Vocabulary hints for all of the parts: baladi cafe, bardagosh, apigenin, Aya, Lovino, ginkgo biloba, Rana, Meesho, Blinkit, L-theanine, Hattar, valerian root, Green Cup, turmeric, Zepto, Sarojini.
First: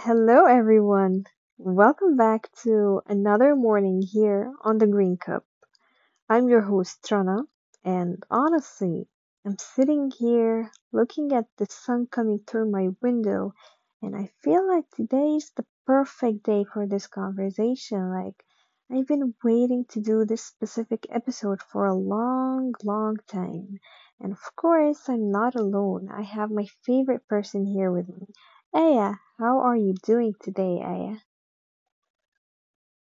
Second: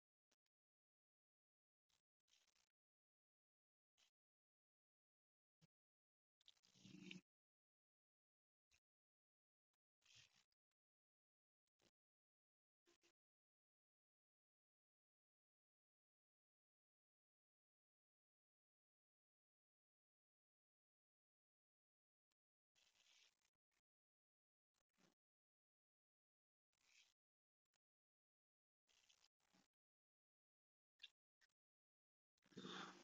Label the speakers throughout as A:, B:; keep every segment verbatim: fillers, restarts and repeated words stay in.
A: Hello, everyone. Welcome back to another morning here on the Green Cup. I'm your host, Rana, and honestly, I'm sitting here looking at the sun coming through my window, and I feel like today is the perfect day for this conversation. Like, I've been waiting to do this specific episode for a long, long time. And of course, I'm not alone. I have my favorite person here with me. Aya, how are you doing today, Aya?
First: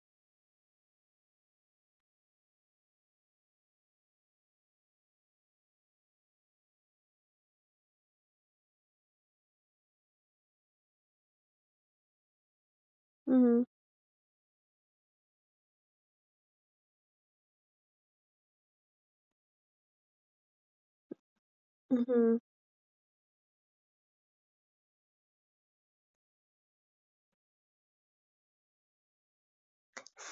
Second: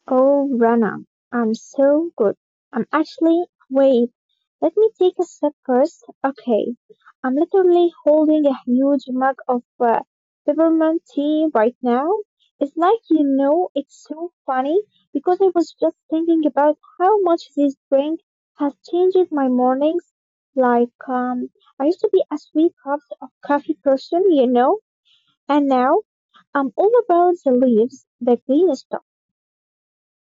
B: Oh, Rana, I'm so good. I'm actually wait, let me take a sip first. Okay, I'm literally holding a huge mug of uh, peppermint tea right now. It's like you
A: Mm-hmm,
B: know, it's so funny because I was just thinking about how much this drink has changed my mornings. Like, um, I used to be
A: mm-hmm.
B: a sweet cups of coffee person, you know, and now I'm all about the leaves, the green stuff.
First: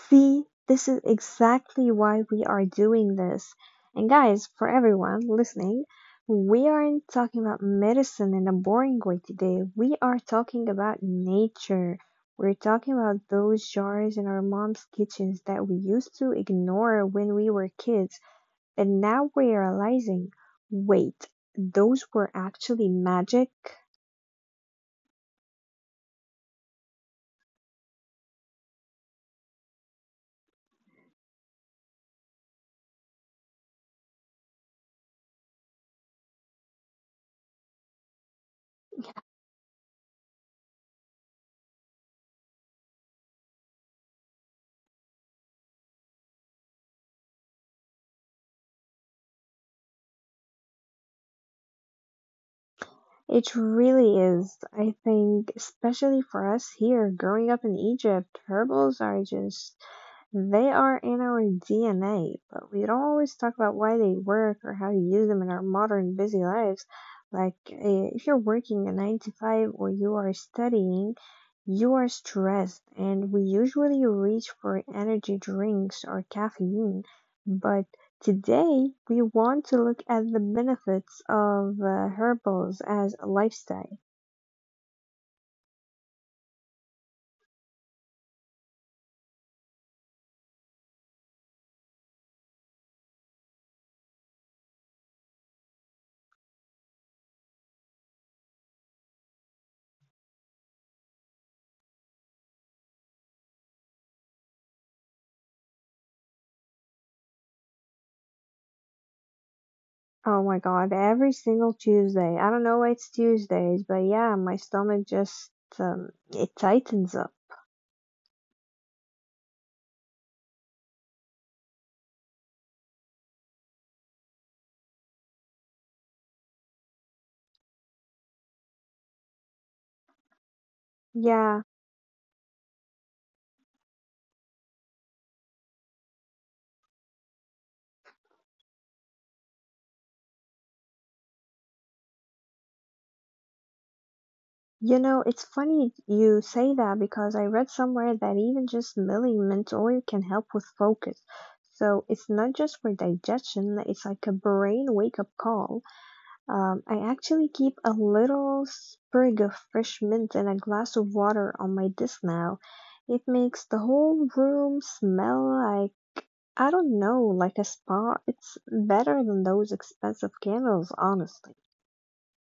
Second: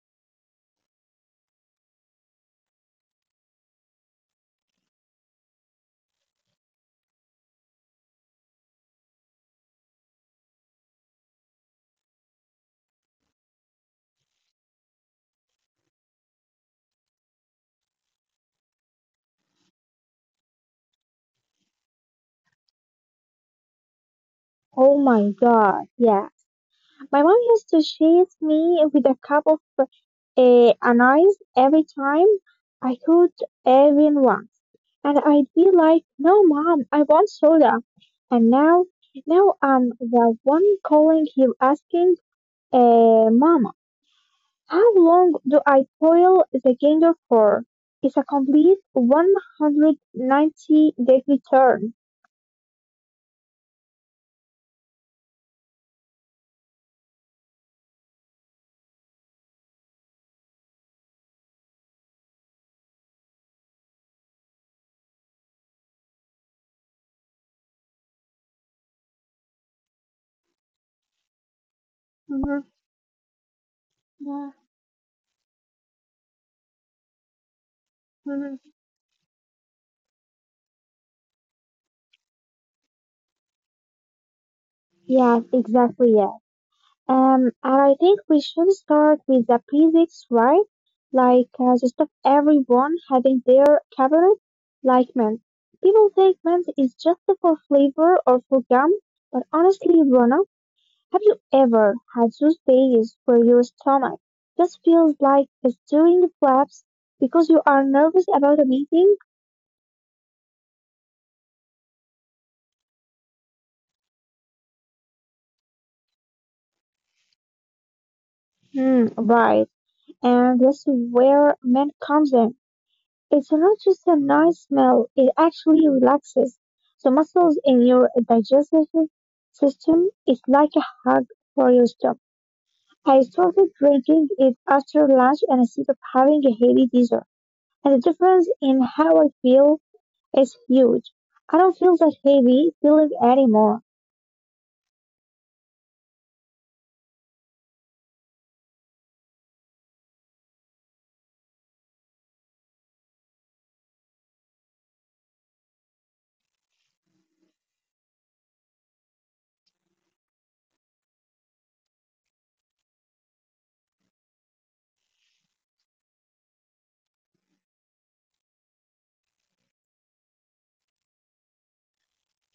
A: See, this is exactly why we are doing this. And guys, for everyone listening, we aren't talking about medicine in a boring way today. We are talking about nature. We're talking about those jars in our mom's kitchens that we used to ignore when we were kids. And now we're realizing, wait, those were actually magic?
B: Oh my God, yeah. My mom used to chase me with a cup of uh, an ice every time I could even once. And I'd be like, no, mom, I want soda. And now, now I'm the one calling him asking, uh, mama, how long do I boil the ginger for? It's a complete one hundred ninety degree turn.
A: It really is. I think, especially for us here, growing up in Egypt, herbals are just, they are in our D N A, but we don't always talk about why they work or how to use them in our modern busy lives. Like, eh, if you're working a nine to five or you are studying, you are
B: Mhm,
A: stressed, and we usually
B: yeah,
A: reach for energy drinks or caffeine. But
B: mhm.
A: today, we want to look at the benefits of uh, herbals as a lifestyle.
B: Yes, exactly, yeah. Um, and I think we should start with the basics, right? Like uh, just of everyone having their favorite, like mint. People think mint is just for flavor or for gum, but honestly, Rona, have you ever had those days where your stomach just feels like it's doing flaps because you are nervous about a meeting?
A: Oh my god, every single Tuesday. I don't know why it's Tuesdays, but yeah, my stomach just um, it tightens up.
B: Hmm, right. And that's where mint comes in. It's not just a nice smell, it actually relaxes the muscles in your digestive system. It's like a hug for
A: Yeah.
B: your stomach. I started drinking it after lunch and instead of having a heavy dessert. And the difference in how I feel is huge. I don't feel that heavy feeling anymore.
A: You know, it's funny you say that because I read somewhere that even just milling mint oil can help with focus. So it's not just for digestion, it's like a brain wake up call. Um, I actually keep a little sprig of fresh mint and a glass of water on my desk now. It makes the whole room smell like, I don't know, like a spa. It's better than those expensive candles, honestly.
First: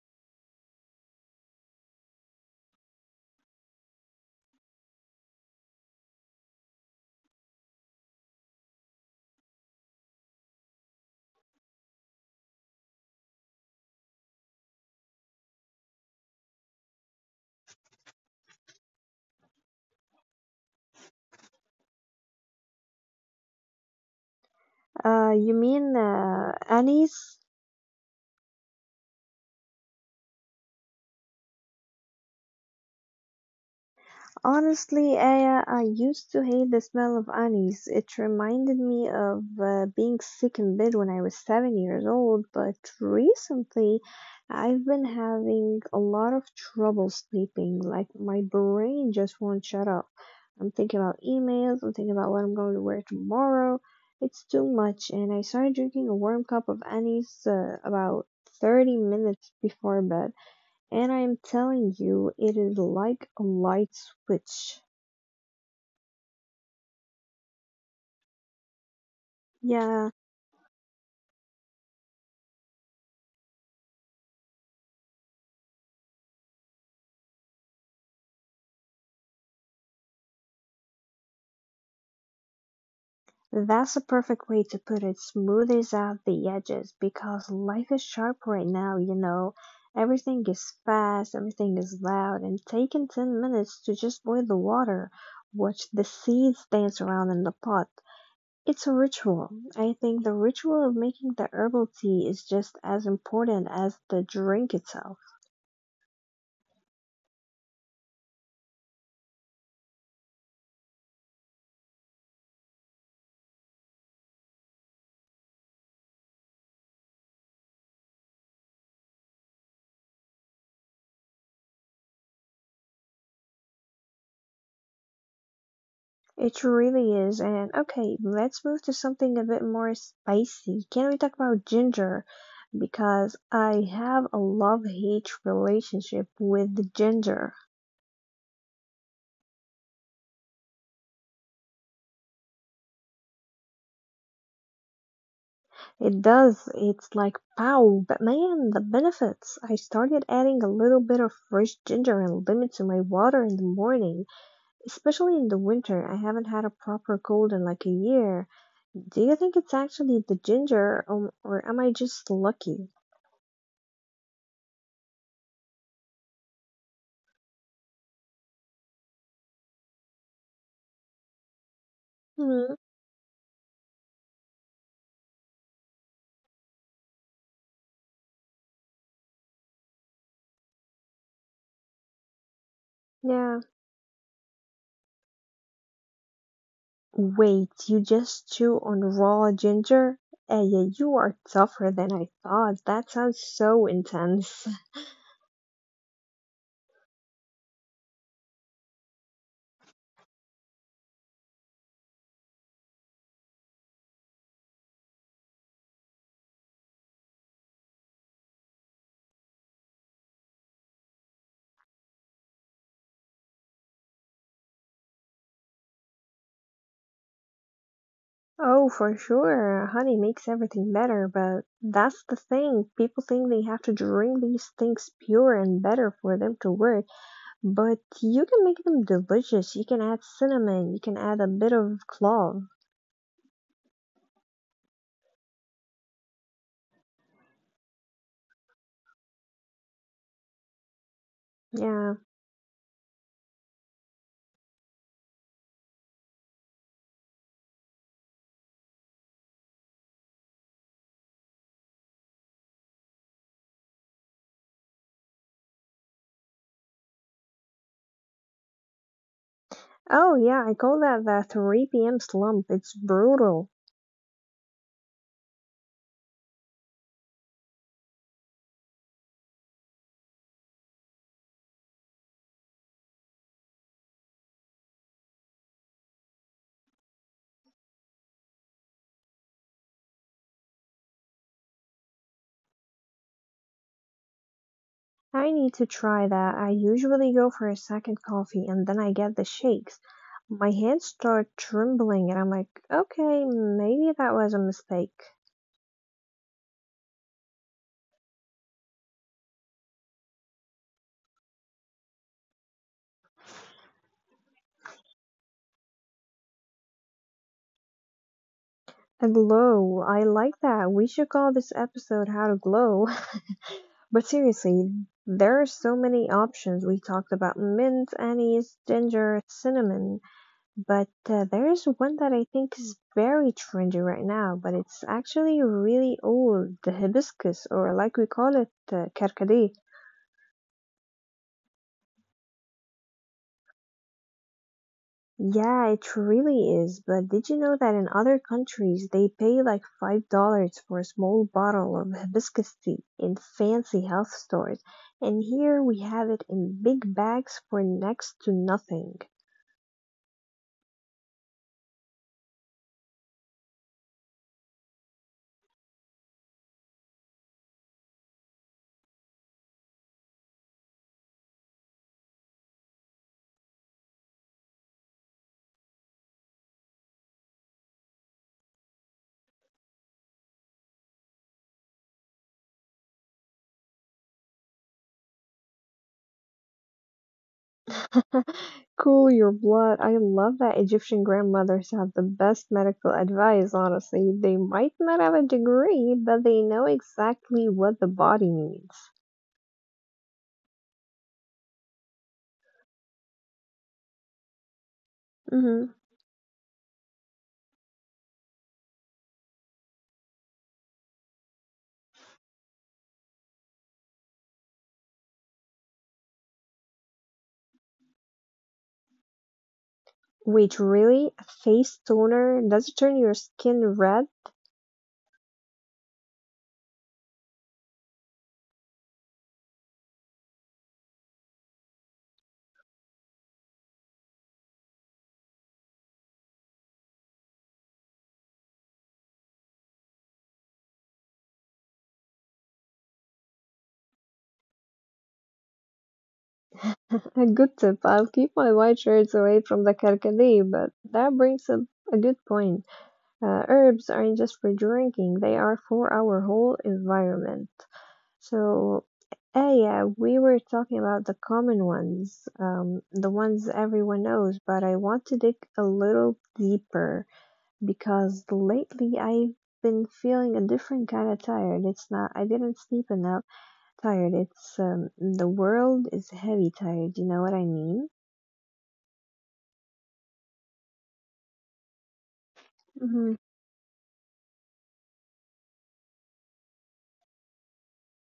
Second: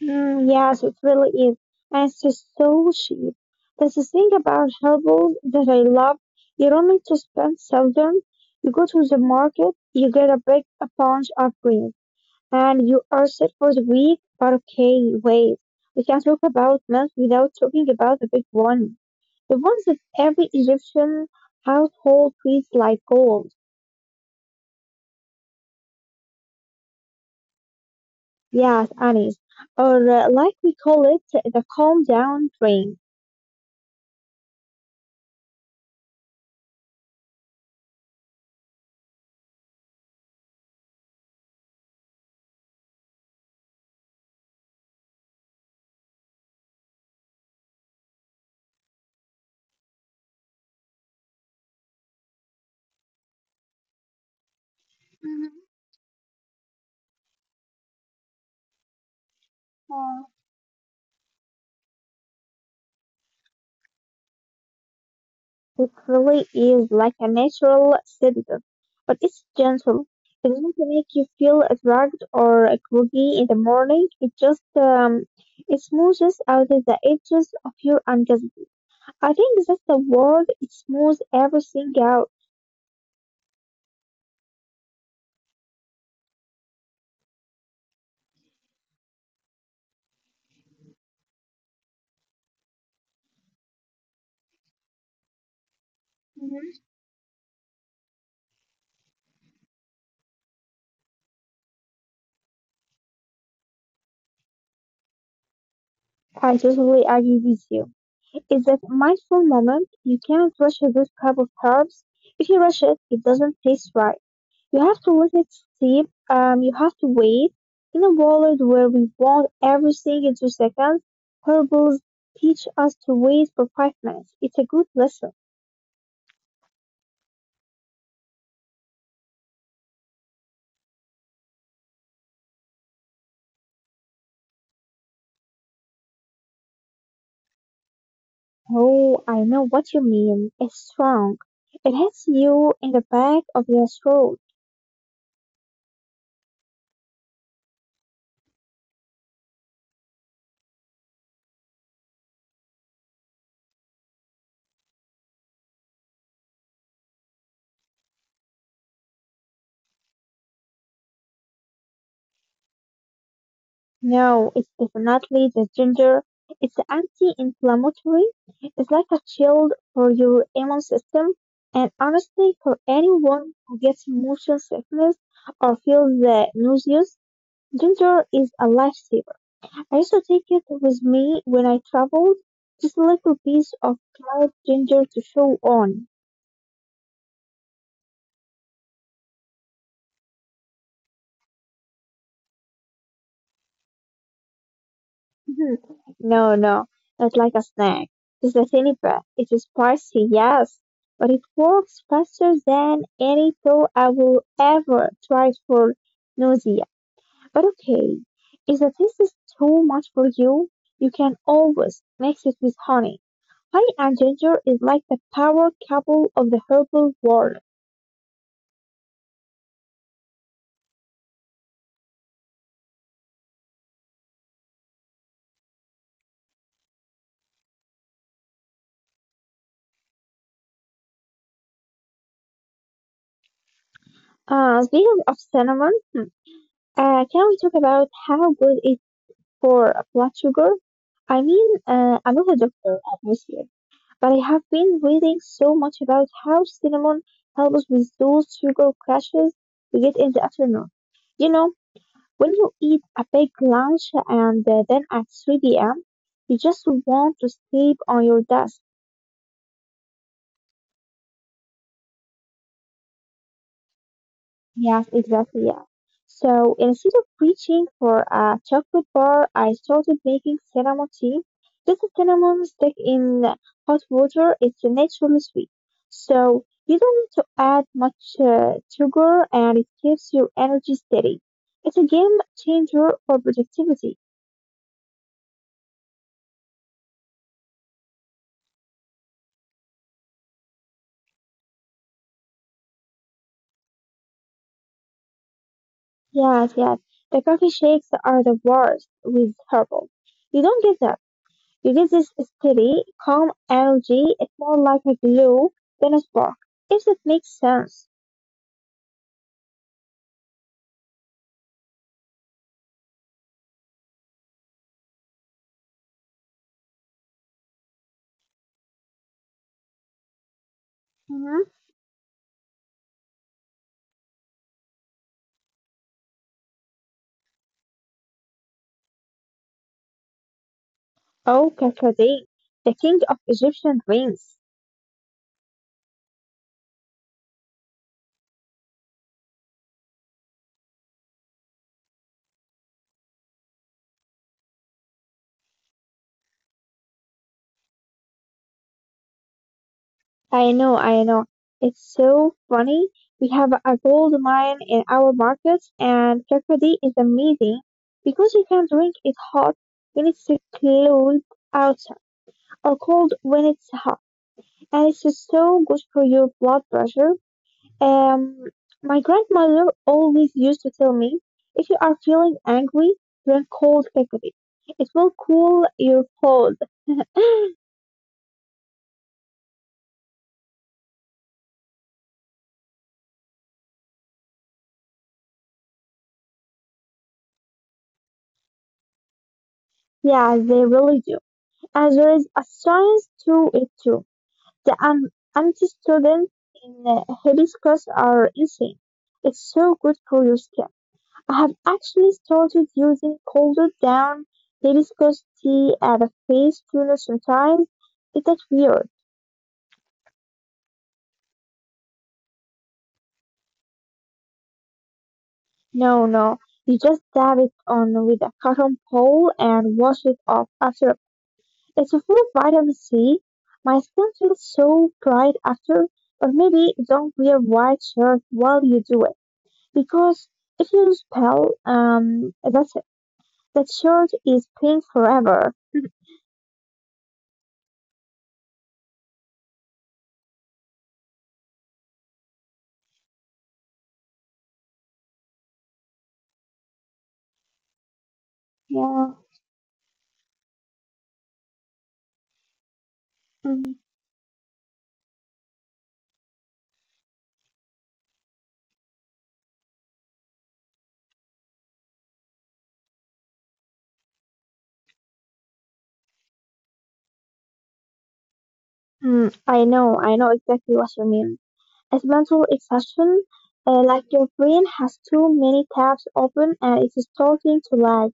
B: Mm, yes, it really is. And it's just so cheap. That's the thing about herbals that I love. You don't need to spend seldom. You go to the market, you get a big a bunch of greens, and you are set for the week. But okay, wait. We can't talk about milk without talking about the big one. The ones that every Egyptian household treats like gold.
A: Uh, you mean uh, anise?
B: Yes, anise. Or uh, like we call it, the calm down drink.
A: Honestly, Aya, I used to hate the smell of anise. It reminded me of uh, being sick in bed when I was seven years old, but recently I've been having a lot of trouble sleeping. Like, my brain just won't shut up. I'm thinking about emails, I'm thinking about what I'm going to wear tomorrow. It's too much, and I started drinking a warm cup of anise uh, about thirty minutes before
B: Mhm.
A: bed. And I'm telling you, it is like a light switch.
B: It really is like a natural sedative, but it's gentle.
A: Yeah,
B: It doesn't make you feel drugged or groggy in the morning. It just um, it smoothes out the edges of your orgasm. I think that's the word. It smooths everything out.
A: that's a perfect way to put it. Smoothes out the edges because life is sharp right now, you know. Everything is fast, everything is loud, and taking ten minutes to just boil the water, watch the seeds
B: Mhm.
A: dance around in the pot. It's a ritual. I think the ritual of making the herbal tea is just as important as the drink itself.
B: I totally agree with you. It's that mindful moment. You can't rush a good cup of herbs. If you rush it, it doesn't taste right. You have to let it steep. Um, you have to wait. In a world where we want everything in two seconds, herbals teach us to wait for five minutes. It's a good lesson.
A: It really is. And okay, let's move to something a bit more spicy. Can we talk about ginger? Because I have a love-hate relationship with the ginger.
B: Oh, I know what you mean. It's strong. It hits you in the back of the throat.
A: It does. It's like pow, but man, the benefits. I started adding a little bit of fresh ginger and lemon to my water in the morning, especially in the winter. I haven't had a proper cold in like a year. Do you think it's actually the ginger, um, or am I just lucky?
B: No, it's definitely the ginger. It's anti-inflammatory. It's like a shield for your immune system. And honestly,
A: Hmm,
B: for anyone who gets motion sickness or feels the nauseous, ginger is a lifesaver. I used to take it with me when I traveled, just a little
A: yeah.
B: piece of dried ginger to chew on.
A: Wait, you just chew on raw ginger? Uh, Yeah, you are tougher than I thought. That sounds so intense.
B: Mhm. No, no, not like a snack. It's a tiny bread. It is spicy, yes, but it works faster than any pill I will ever try for nausea. But okay, if the taste is too much for you, you can always mix it with honey. Honey and ginger is like the power couple of the herbal world.
A: Oh, for sure. Honey makes everything better, but that's the thing. People think they have to drink these things pure and better for them to work, but you can make them delicious. You can add cinnamon, you can add a bit of clove.
B: Uh, speaking of cinnamon, hmm, uh, can we talk about how good it for uh, blood sugar. I mean, uh,
A: Yeah.
B: I'm not a doctor, obviously, but I have been reading so much about how cinnamon helps with those sugar crashes we get in the afternoon. You know, when you eat a big lunch and uh, then at three p m, you just want to sleep on your desk.
A: Oh, yeah, I call that the three p m slump. It's brutal.
B: Yes, exactly. Yeah. So instead of reaching for a chocolate bar, I started making cinnamon tea. This is cinnamon stick in hot water. It's naturally sweet. So you don't need to add much uh, sugar and it keeps your energy steady. It's a game changer for productivity.
A: I need to try that. I usually go for a second coffee and then I get the shakes. My hands start trembling and I'm like, okay, maybe that was a mistake.
B: Yes, yes. The coffee shakes are the worst with herbal. You don't get that. It is a steady, calm energy. It's more like a glow than a spark, if that makes sense.
A: A glow. I like that. We should call this episode How to Glow. But seriously, there are so many options. We talked about mint, anise, ginger, cinnamon, but uh,
B: Hmm.
A: there is one that I think is very trendy right now, but it's actually really old, the hibiscus, or like we call it, uh, carcadee.
B: Oh, Kakadin, the king of Egyptian dreams.
A: Yeah, it really is. But did you know that in other countries they pay like five dollars for a small bottle of hibiscus tea in fancy health stores, and here we have it in big bags for next to nothing.
B: I know, I know. It's so funny. We have a gold mine in our markets, and Kakadi is amazing because you can drink it hot when it's so cold outside or cold when it's hot. And it's so good for your blood pressure. Um, my grandmother always used to tell me, if you are feeling angry, drink cold coffee. It will cool your cold.
A: Cool your blood. I love that Egyptian grandmothers have the best medical advice, honestly. They might not have a degree, but they know exactly what the body needs.
B: Yeah, they really do. And there is a science to it too. The um,
A: Mhm.
B: anti-students in uh, heavy class are insane. It's so good for your skin. I have actually started using colder down hibiscus tea at a face toner sometimes. Is that weird?
A: Wait, really? A face toner? Does it turn your skin red?
B: No, no. You just dab it on with a cotton pole and wash it off after. It's full of vitamin C. My skin feels so bright after. But maybe don't wear white shirt while you do it because if you spell, um, that's it. That shirt is pink forever.
A: A good tip. I'll keep my white shirts away from the Carcade, but that brings up a good point. Uh, herbs aren't just for drinking, they are for our whole environment. So,
B: Yeah.
A: uh, yeah, we were talking about the common ones, um, the ones
B: Mm,
A: everyone knows, but I want to dig a little deeper because lately I've been feeling a different kind of tired. It's not, I didn't sleep enough. Tired. It's um, the world is heavy tired. You know what I mean?
B: mm, I know. I know exactly what you mean. It's mental exhaustion.
A: hmm
B: Uh, like your brain has too many tabs open and it's starting to lag.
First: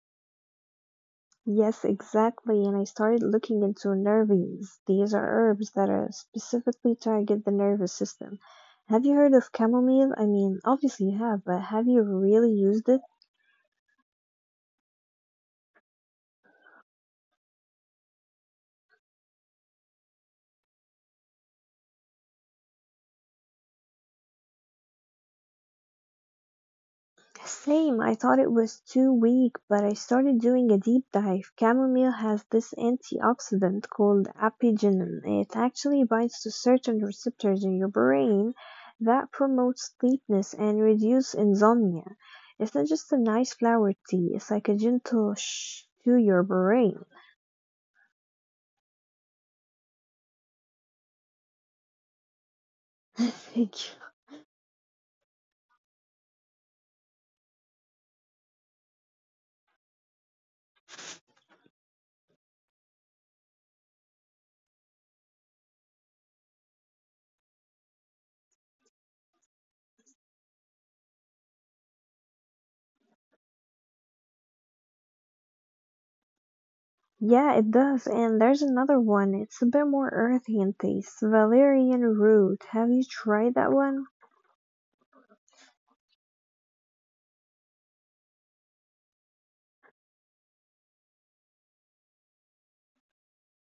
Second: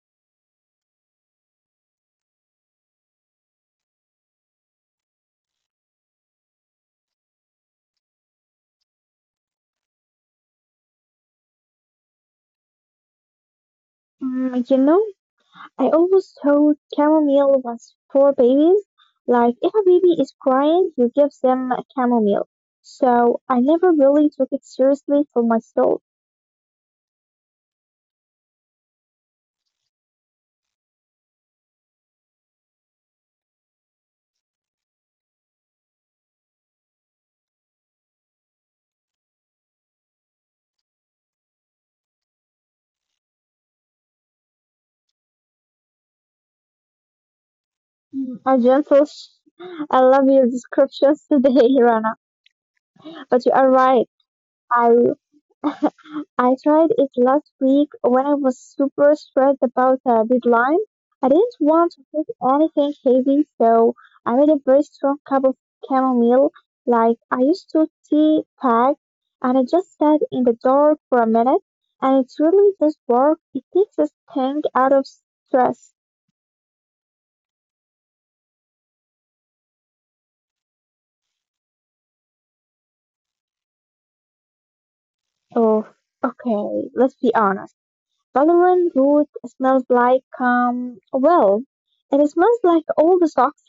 A: Yes, exactly. And I started looking into nervies. These are herbs that are specifically target the nervous system. Have you heard of chamomile? I mean, obviously you have, but have you really used it?
B: Mm, you know. I always thought chamomile was for babies. Like, if a baby is crying, you give them chamomile. So I never really took it seriously for myself.
A: Same. I thought it was too weak, but I started doing a deep dive. Chamomile has this antioxidant called apigenin. It actually binds to certain receptors in your brain that promote sleepiness and reduce insomnia. It's not just a nice flower tea, it's like a gentle shh to your brain.
B: Mm. A gentle. I love your descriptions today, Rana. But you are
A: Thank you.
B: right. I I tried it last week when I was super stressed about a deadline. I didn't want to take anything heavy, so I made a very strong cup of chamomile, like I used to tea pack, and I just sat in the dark for a minute, and it really does work. It takes the sting out of stress.
A: Yeah, it does. And there's another one. It's a bit more earthy in taste. Valerian root. Have you tried that one?
B: Oh, okay, let's be honest. Valerian root smells like, um, well, it smells like all the socks.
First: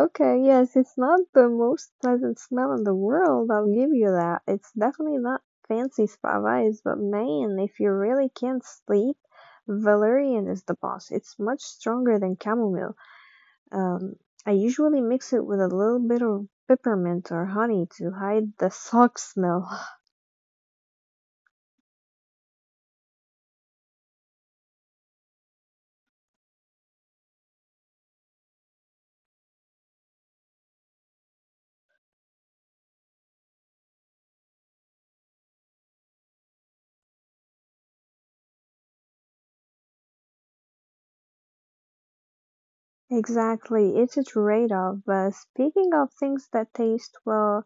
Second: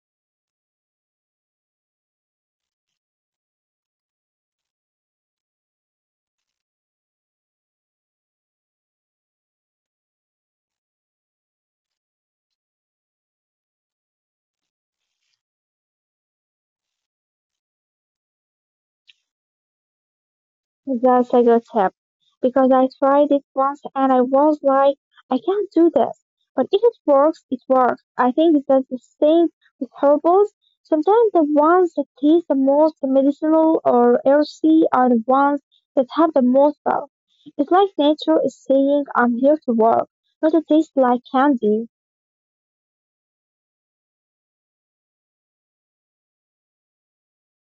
A: Okay, yes, it's not the most pleasant smell in the world, I'll give you that. It's definitely not fancy spa vibes, but man, if you really can't sleep, valerian is the boss. It's much stronger than chamomile. Um, I usually mix it with a little bit of peppermint or honey to hide the sock smell.
B: That's a good tip because I tried it once and I was like, I can't do this. But if it works, it works. I think that's the same with herbals. Sometimes the ones that taste the most medicinal or earthy are the ones that have the most power. It's like nature is saying, I'm here to work, not to taste like candy.
A: Exactly, it's a trade-off, but speaking of things that taste well,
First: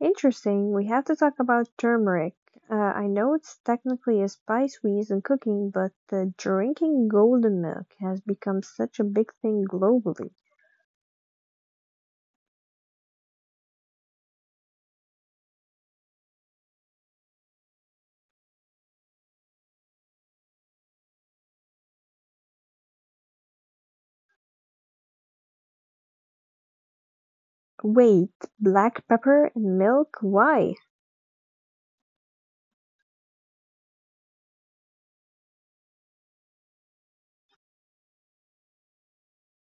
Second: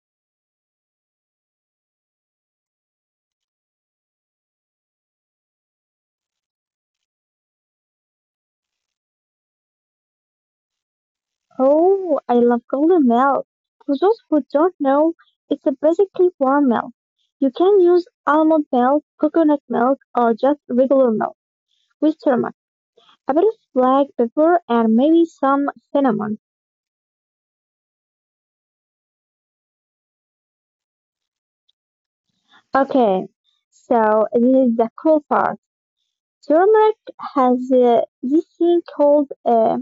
A: interesting. We have to talk about turmeric. Uh, I know it's technically a spice we use in cooking, but uh, drinking golden milk has become such a big thing globally.
B: Oh, I love golden milk. For those who don't know, it's a basically warm milk. You can use almond milk, coconut milk, or just regular milk with turmeric, a bit of black pepper, and maybe some cinnamon.
A: Wait, black pepper and milk? Why?
B: Okay, so this is the cool part. Turmeric has uh, this thing called uh,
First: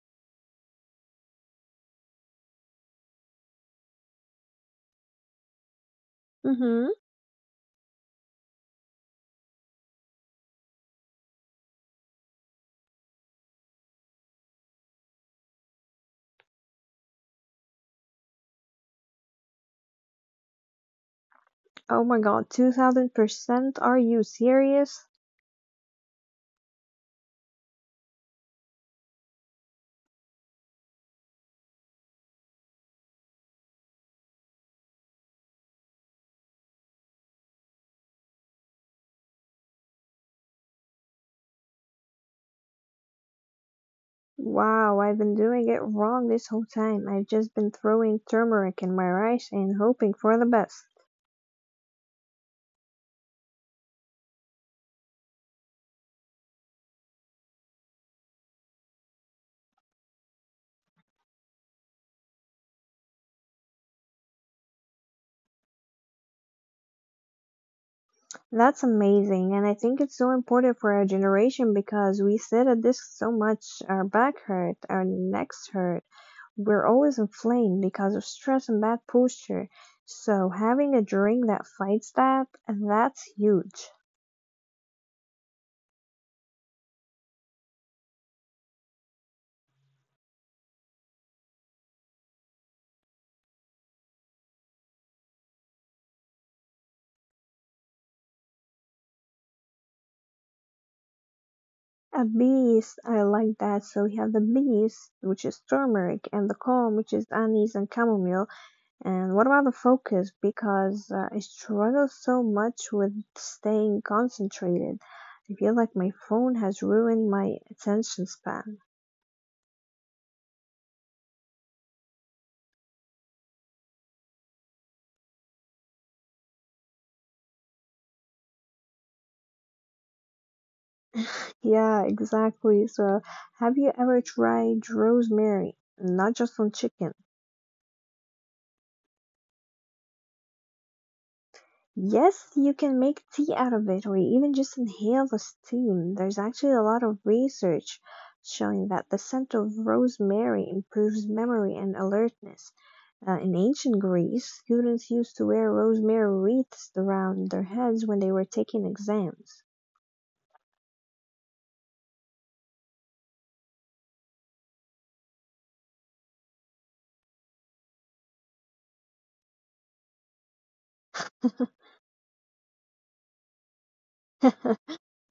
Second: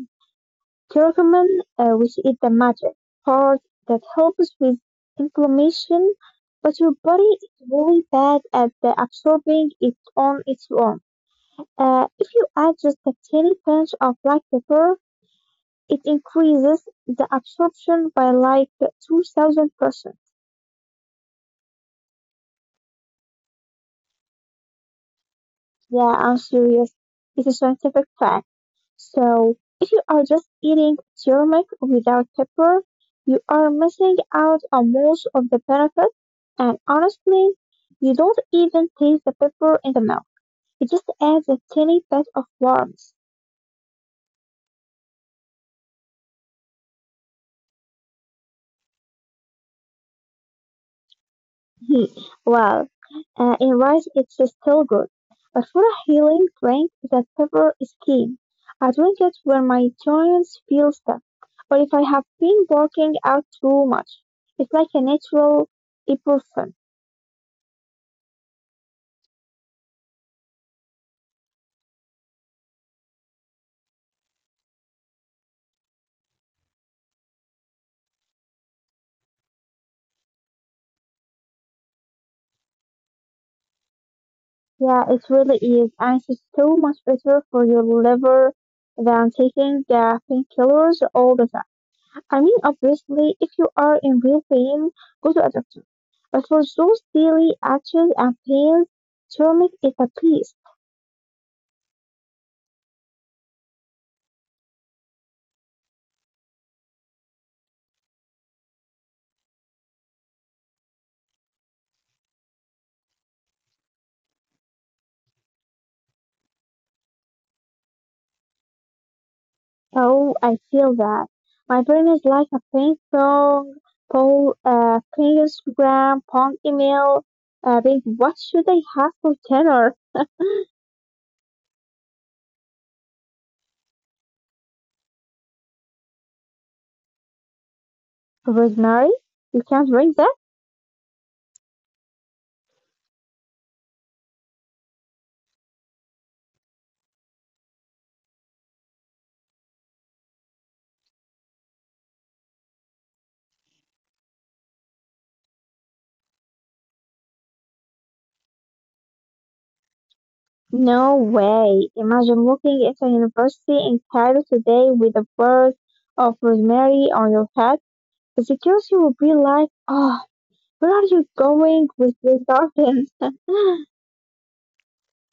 B: Curcumin, uh, which is the magic part that helps with inflammation, but
A: Mm-hmm.
B: your body is really bad at the absorbing it on its own. Uh, if you add just a tiny pinch of black pepper, it increases the absorption by like two thousand percent.
A: Oh my god, two thousand percent? Are you serious?
B: Yeah, I'm serious. It's a scientific fact. So, if you are just eating turmeric without pepper, you are missing out on most of the benefits. And honestly, you don't even taste the pepper in the mouth. It just adds a tiny bit of warmth.
A: Wow, I've been doing it wrong this whole time. I've just been throwing turmeric in my rice and hoping for the best.
B: Hmm, well, uh, in rice, it's still good. But for a healing drink, that pepper is key. I drink it when my joints feel stuck, or if I have been working out too much. It's like a natural ibuprofen.
A: That's amazing, and I think it's so important for our generation because we sit at this so much. Our back hurt, our necks hurt. We're always inflamed because of stress and bad posture. So having a drink that fights that, that's huge.
B: Yeah, it really is. And it's so much better for your liver than taking uh, painkillers all the time. I mean, obviously, if you are in real pain, go to a doctor. But for those daily actions and pains, turmeric is a peace.
A: A beast, I like that. So we have the beast, which is turmeric, and the calm, which is anise and chamomile. And what about the focus? Because uh, I struggle so much with staying concentrated. I feel like my phone has ruined my attention span.
B: Oh, I feel that. My brain is like a ping pong, poll, uh, ping Instagram, pong email. Uh, babe, what should I have for dinner?
A: Yeah, exactly. So, have you ever tried rosemary? Not just on chicken,
B: Rosemary? You can't drink that.
A: yes, you can make tea out of it or even just inhale the steam. There's actually a lot of research showing that the scent of rosemary improves memory and alertness. Uh, in ancient Greece, students used to wear rosemary wreaths around their heads when they were taking exams.
B: No way. Imagine walking into a university in Cairo today with a bird of rosemary on your head. The security will be like, oh, where are you going with this garden?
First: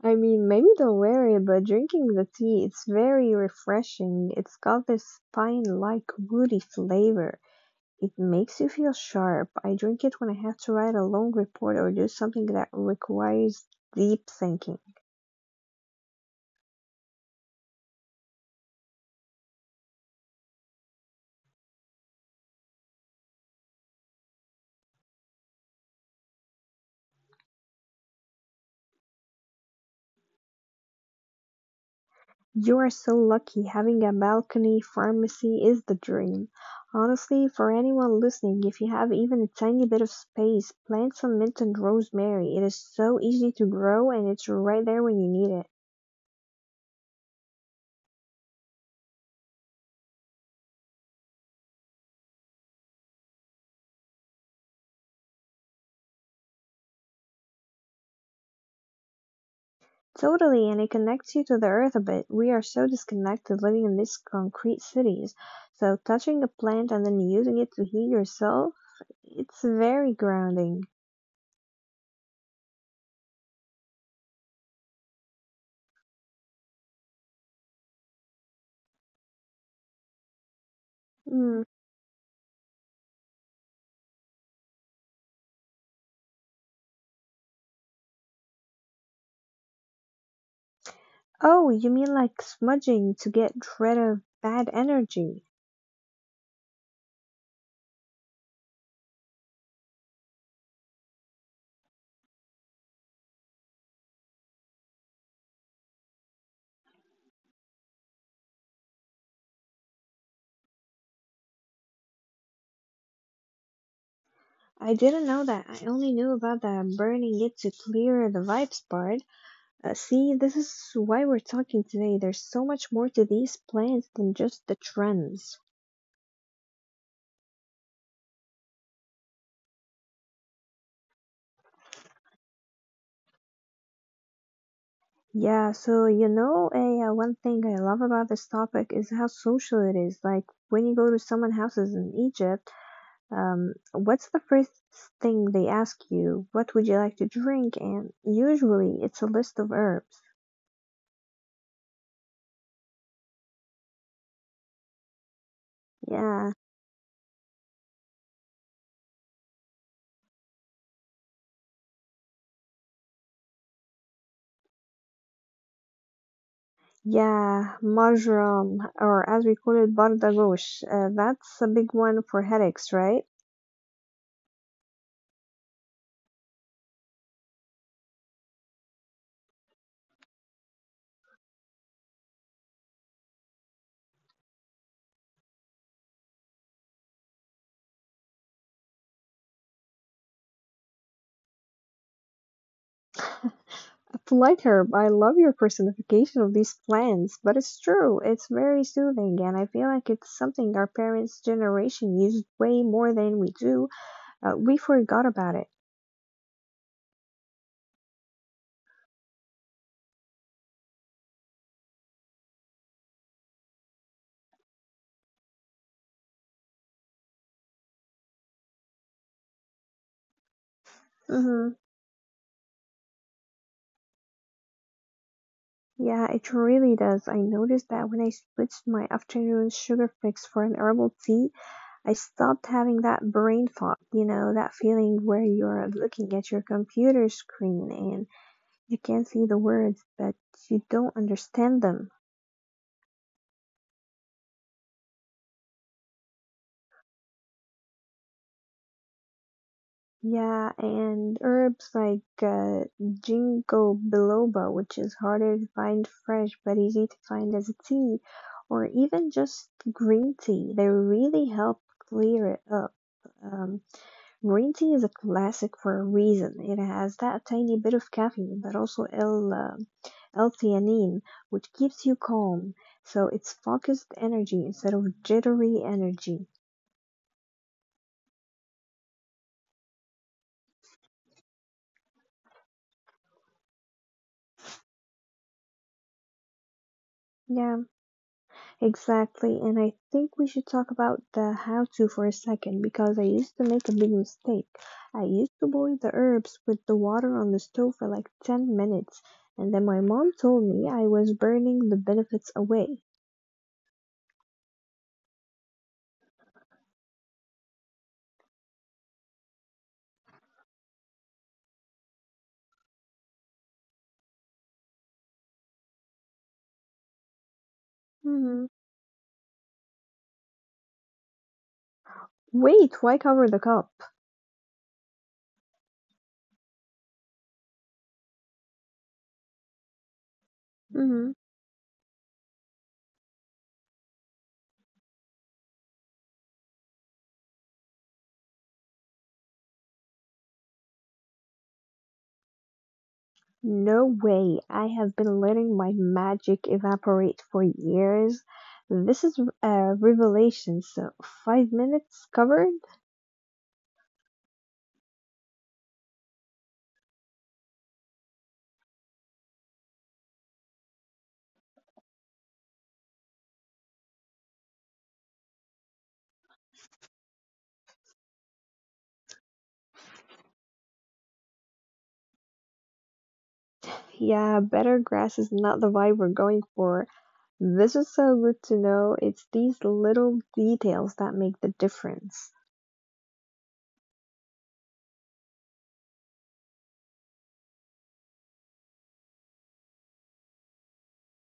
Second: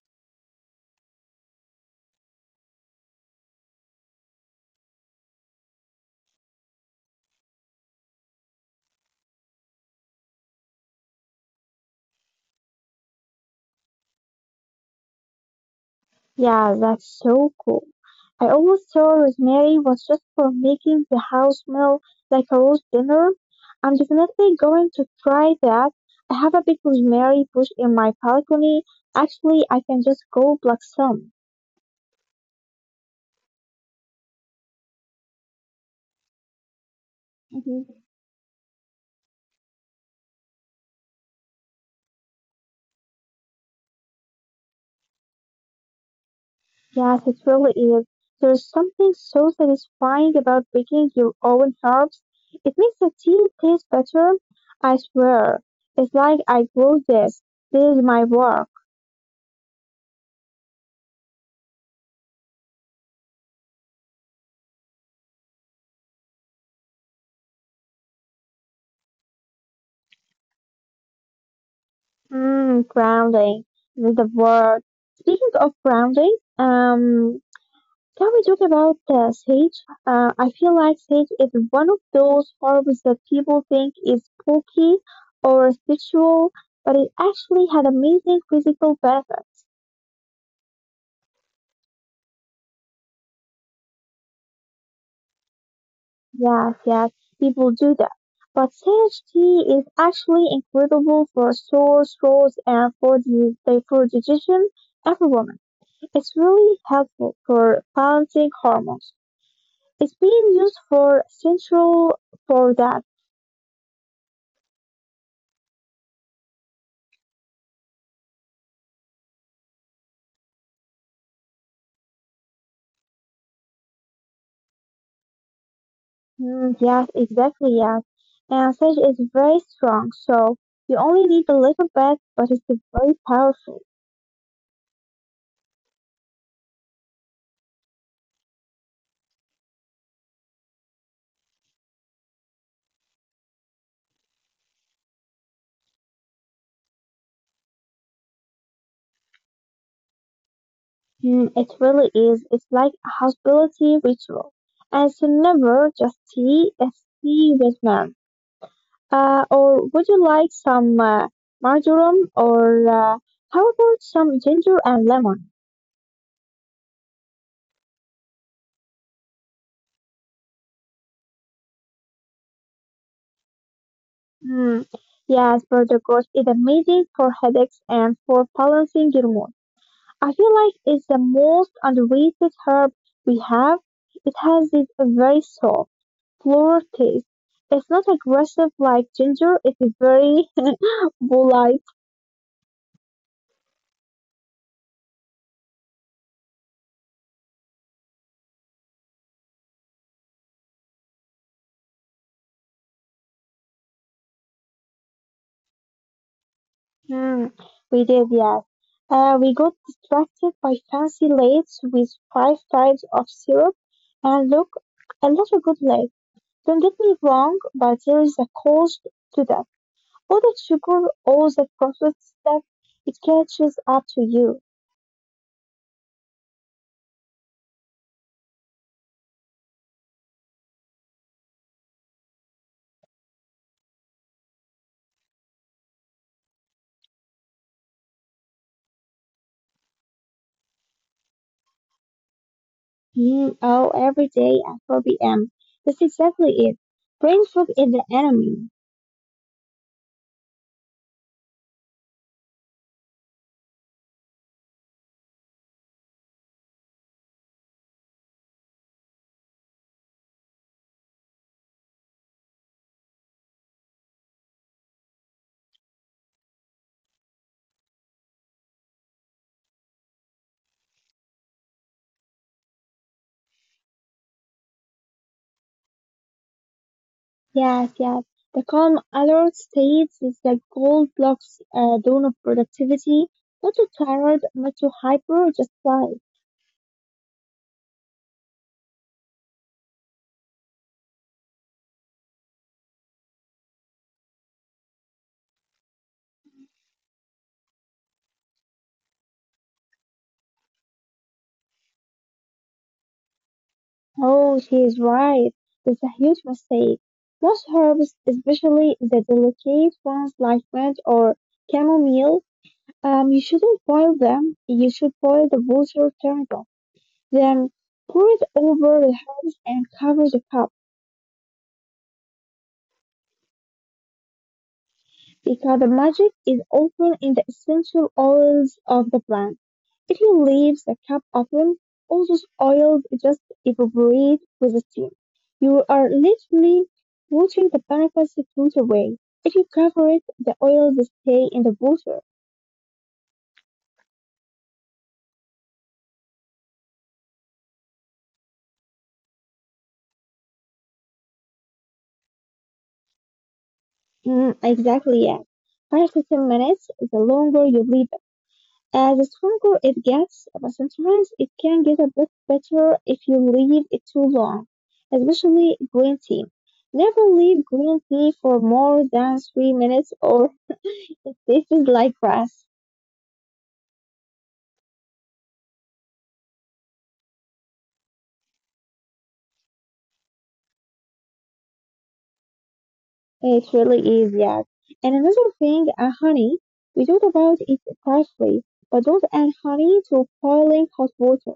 A: I mean, maybe don't wear it, but drinking the tea, it's very refreshing. It's got this pine-like woody flavor. It makes you feel sharp. I drink it when I have to write a long report or do something that requires deep thinking.
B: yeah, that's so cool. I always thought rosemary was just for making the house smell like a rose dinner. I'm definitely going to try that. I have a big rosemary bush in my balcony. Actually, I can just go pluck some.
A: You are so lucky. Having a balcony pharmacy is the dream. Honestly, for anyone listening, if you have even a tiny bit of space, plant some mint and rosemary. It is so easy to grow and it's right there when you need it.
B: Yes, it really is. There's something so satisfying about picking your own herbs. It makes the tea taste better. I swear. It's like I grew this. This is my work.
A: Totally, and it connects you to the earth a bit. We are so disconnected living in these concrete cities. So touching a plant and then using it to heal yourself, it's very grounding.
B: Mmm, grounding is the word. Speaking of grounding, um, can we talk about uh, sage? Uh, I feel like sage is
A: Hmm.
B: one of those herbs that people think is spooky or spiritual, but it actually had amazing physical benefits.
A: Oh, you mean like smudging to get rid of bad energy?
B: Yes, yes, people do that. But sage tea is actually incredible for sore throats and for the the- for digestion of a woman. It's really helpful for balancing hormones. It's being used for central for that.
A: I didn't know that. I only knew about the burning it to clear the vibes part. Uh, see, this is why we're talking today. There's so much more to these plants than just the trends.
B: Mm, yes, exactly, yes. And sage is very strong, so you only need a little bit, but it's very powerful.
A: Yeah, so you know, a, uh, one thing I love about this topic is how social it is. Like when you go to someone's houses in Egypt, um, what's the first thing they ask you? What would you like to drink? And usually it's a list of herbs.
B: Mm, it really is. It's like a hospitality ritual. And it's never just
A: Yeah,
B: tea, it's tea with man. Uh, or would you like some uh, marjoram or uh, how about some ginger and lemon?
A: yeah, marjoram, or as we call it, bardagosh. Uh, that's a big one for headaches, right?
B: Mm, yes, verdigris is amazing for headaches and for balancing your mood. I feel like it's the most underrated herb we have. It has this very soft, floral taste. It's not aggressive like ginger, it is very Moonlight.
A: herb, I love your personification of these plants, but it's true, it's very soothing, and I feel like it's something our parents' generation used way more than we do. Uh, we forgot about it.
B: Hmm, we did, yes. Uh, we got distracted by fancy lights with five types of syrup and look, a little good light. Don't get me wrong, but there is a cost to that. All the sugar, all the
A: Hmm.
B: processed stuff, it catches up to you.
A: Yeah, it really does. I noticed that when I switched my afternoon sugar fix for an herbal tea, I stopped having that brain fog, you know, that feeling where you're looking at your computer screen and you can see the words, but you don't understand them.
B: Hmm, oh, every day at four p m. That's exactly it. Brain food is the enemy.
A: Yeah, and herbs like uh, ginkgo biloba, which is harder to find fresh but easy to find as a tea, or even just green tea. They really help clear it up. Um, Green tea is a classic for a reason. It has that tiny bit of caffeine, but also L, uh, L-theanine, which keeps you calm. So it's focused energy instead of jittery energy.
B: Yes, yes. The calm alert states is the goal blocks uh, zone of productivity. Not too tired, not too hyper, just like,
A: Yeah. Exactly, and I think we should talk about the how to for a second because I used to make a big mistake. I used to boil the herbs with the water on the stove for like ten minutes, and then my mom told me I was burning the benefits away.
B: oh, she is right. It's a huge mistake. Most herbs, especially the delicate ones like mint or chamomile, um, you shouldn't boil them. You should boil the water, turn it off. Then pour it
A: Hmm.
B: over the herbs and cover the cup.
A: Wait, why cover the cup?
B: Because the magic is often in the essential oils of the plant. If you leave the cup
A: Hmm.
B: open, all those oils just evaporate with the steam. You are literally watching the benefits float away. If you cover it, the oils stay in the water.
A: No way, I have been letting my magic evaporate for years. This is a revelation, so five minutes covered?
B: Mm, exactly, yeah. Five to ten minutes, the longer you leave Uh, the stronger it gets, but sometimes it can get a bit better if you leave it too long, especially green tea. Never leave green tea for more than three minutes or it tastes like grass.
A: Yeah, better grass is not the vibe we're going for. This is so good to know. It's these little details that make the difference.
B: It really is, yeah. And another thing, uh, honey, we talked about it briefly, but don't add honey to boiling hot water.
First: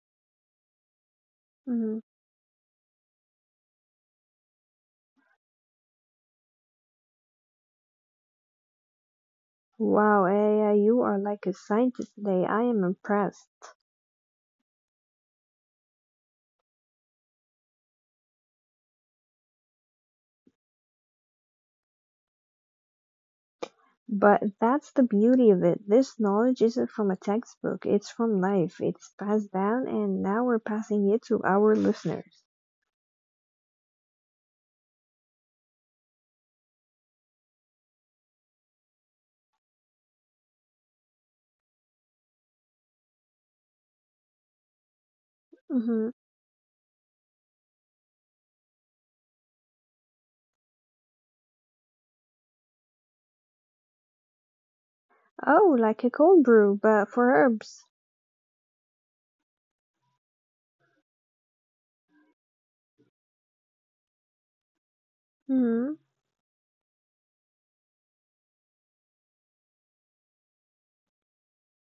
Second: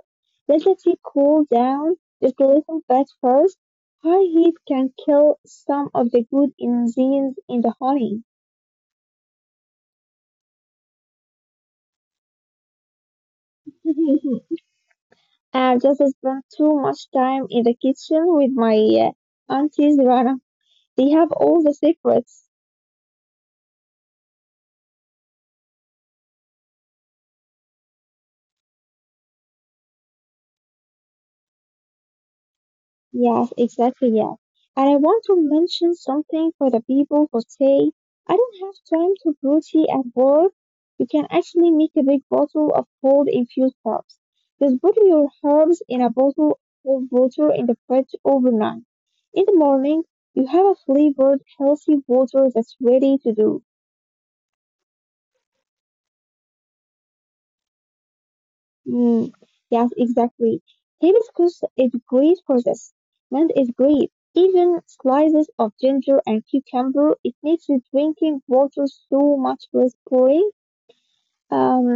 B: Let the tea cool down
A: Mhm.
B: just a little bit first. High heat can kill some of the good enzymes in the honey.
A: Wow, Aya, you are like a scientist today. I am impressed.
B: I just spent too much time in the kitchen with my uh, aunties, Rana. They have all the secrets.
A: But that's the beauty of it. This knowledge isn't from a textbook, it's from life. It's passed down, and now we're passing it to our listeners.
B: Yes, exactly, yes. And I want to mention something for the people who say, I don't have time to brew tea at work. You can actually make a big bottle of cold infused herbs. Just put your herbs in
A: Hmm.
B: a bottle of cold water in the fridge overnight. In the morning, you have a flavored, healthy water that's ready to do.
A: Oh, like a cold brew, but for herbs.
B: Mm, yes, exactly. Table scouse is great for this. And is great. Even slices of
A: Hmm.
B: ginger and cucumber, it makes the drinking water so much less boring. Um,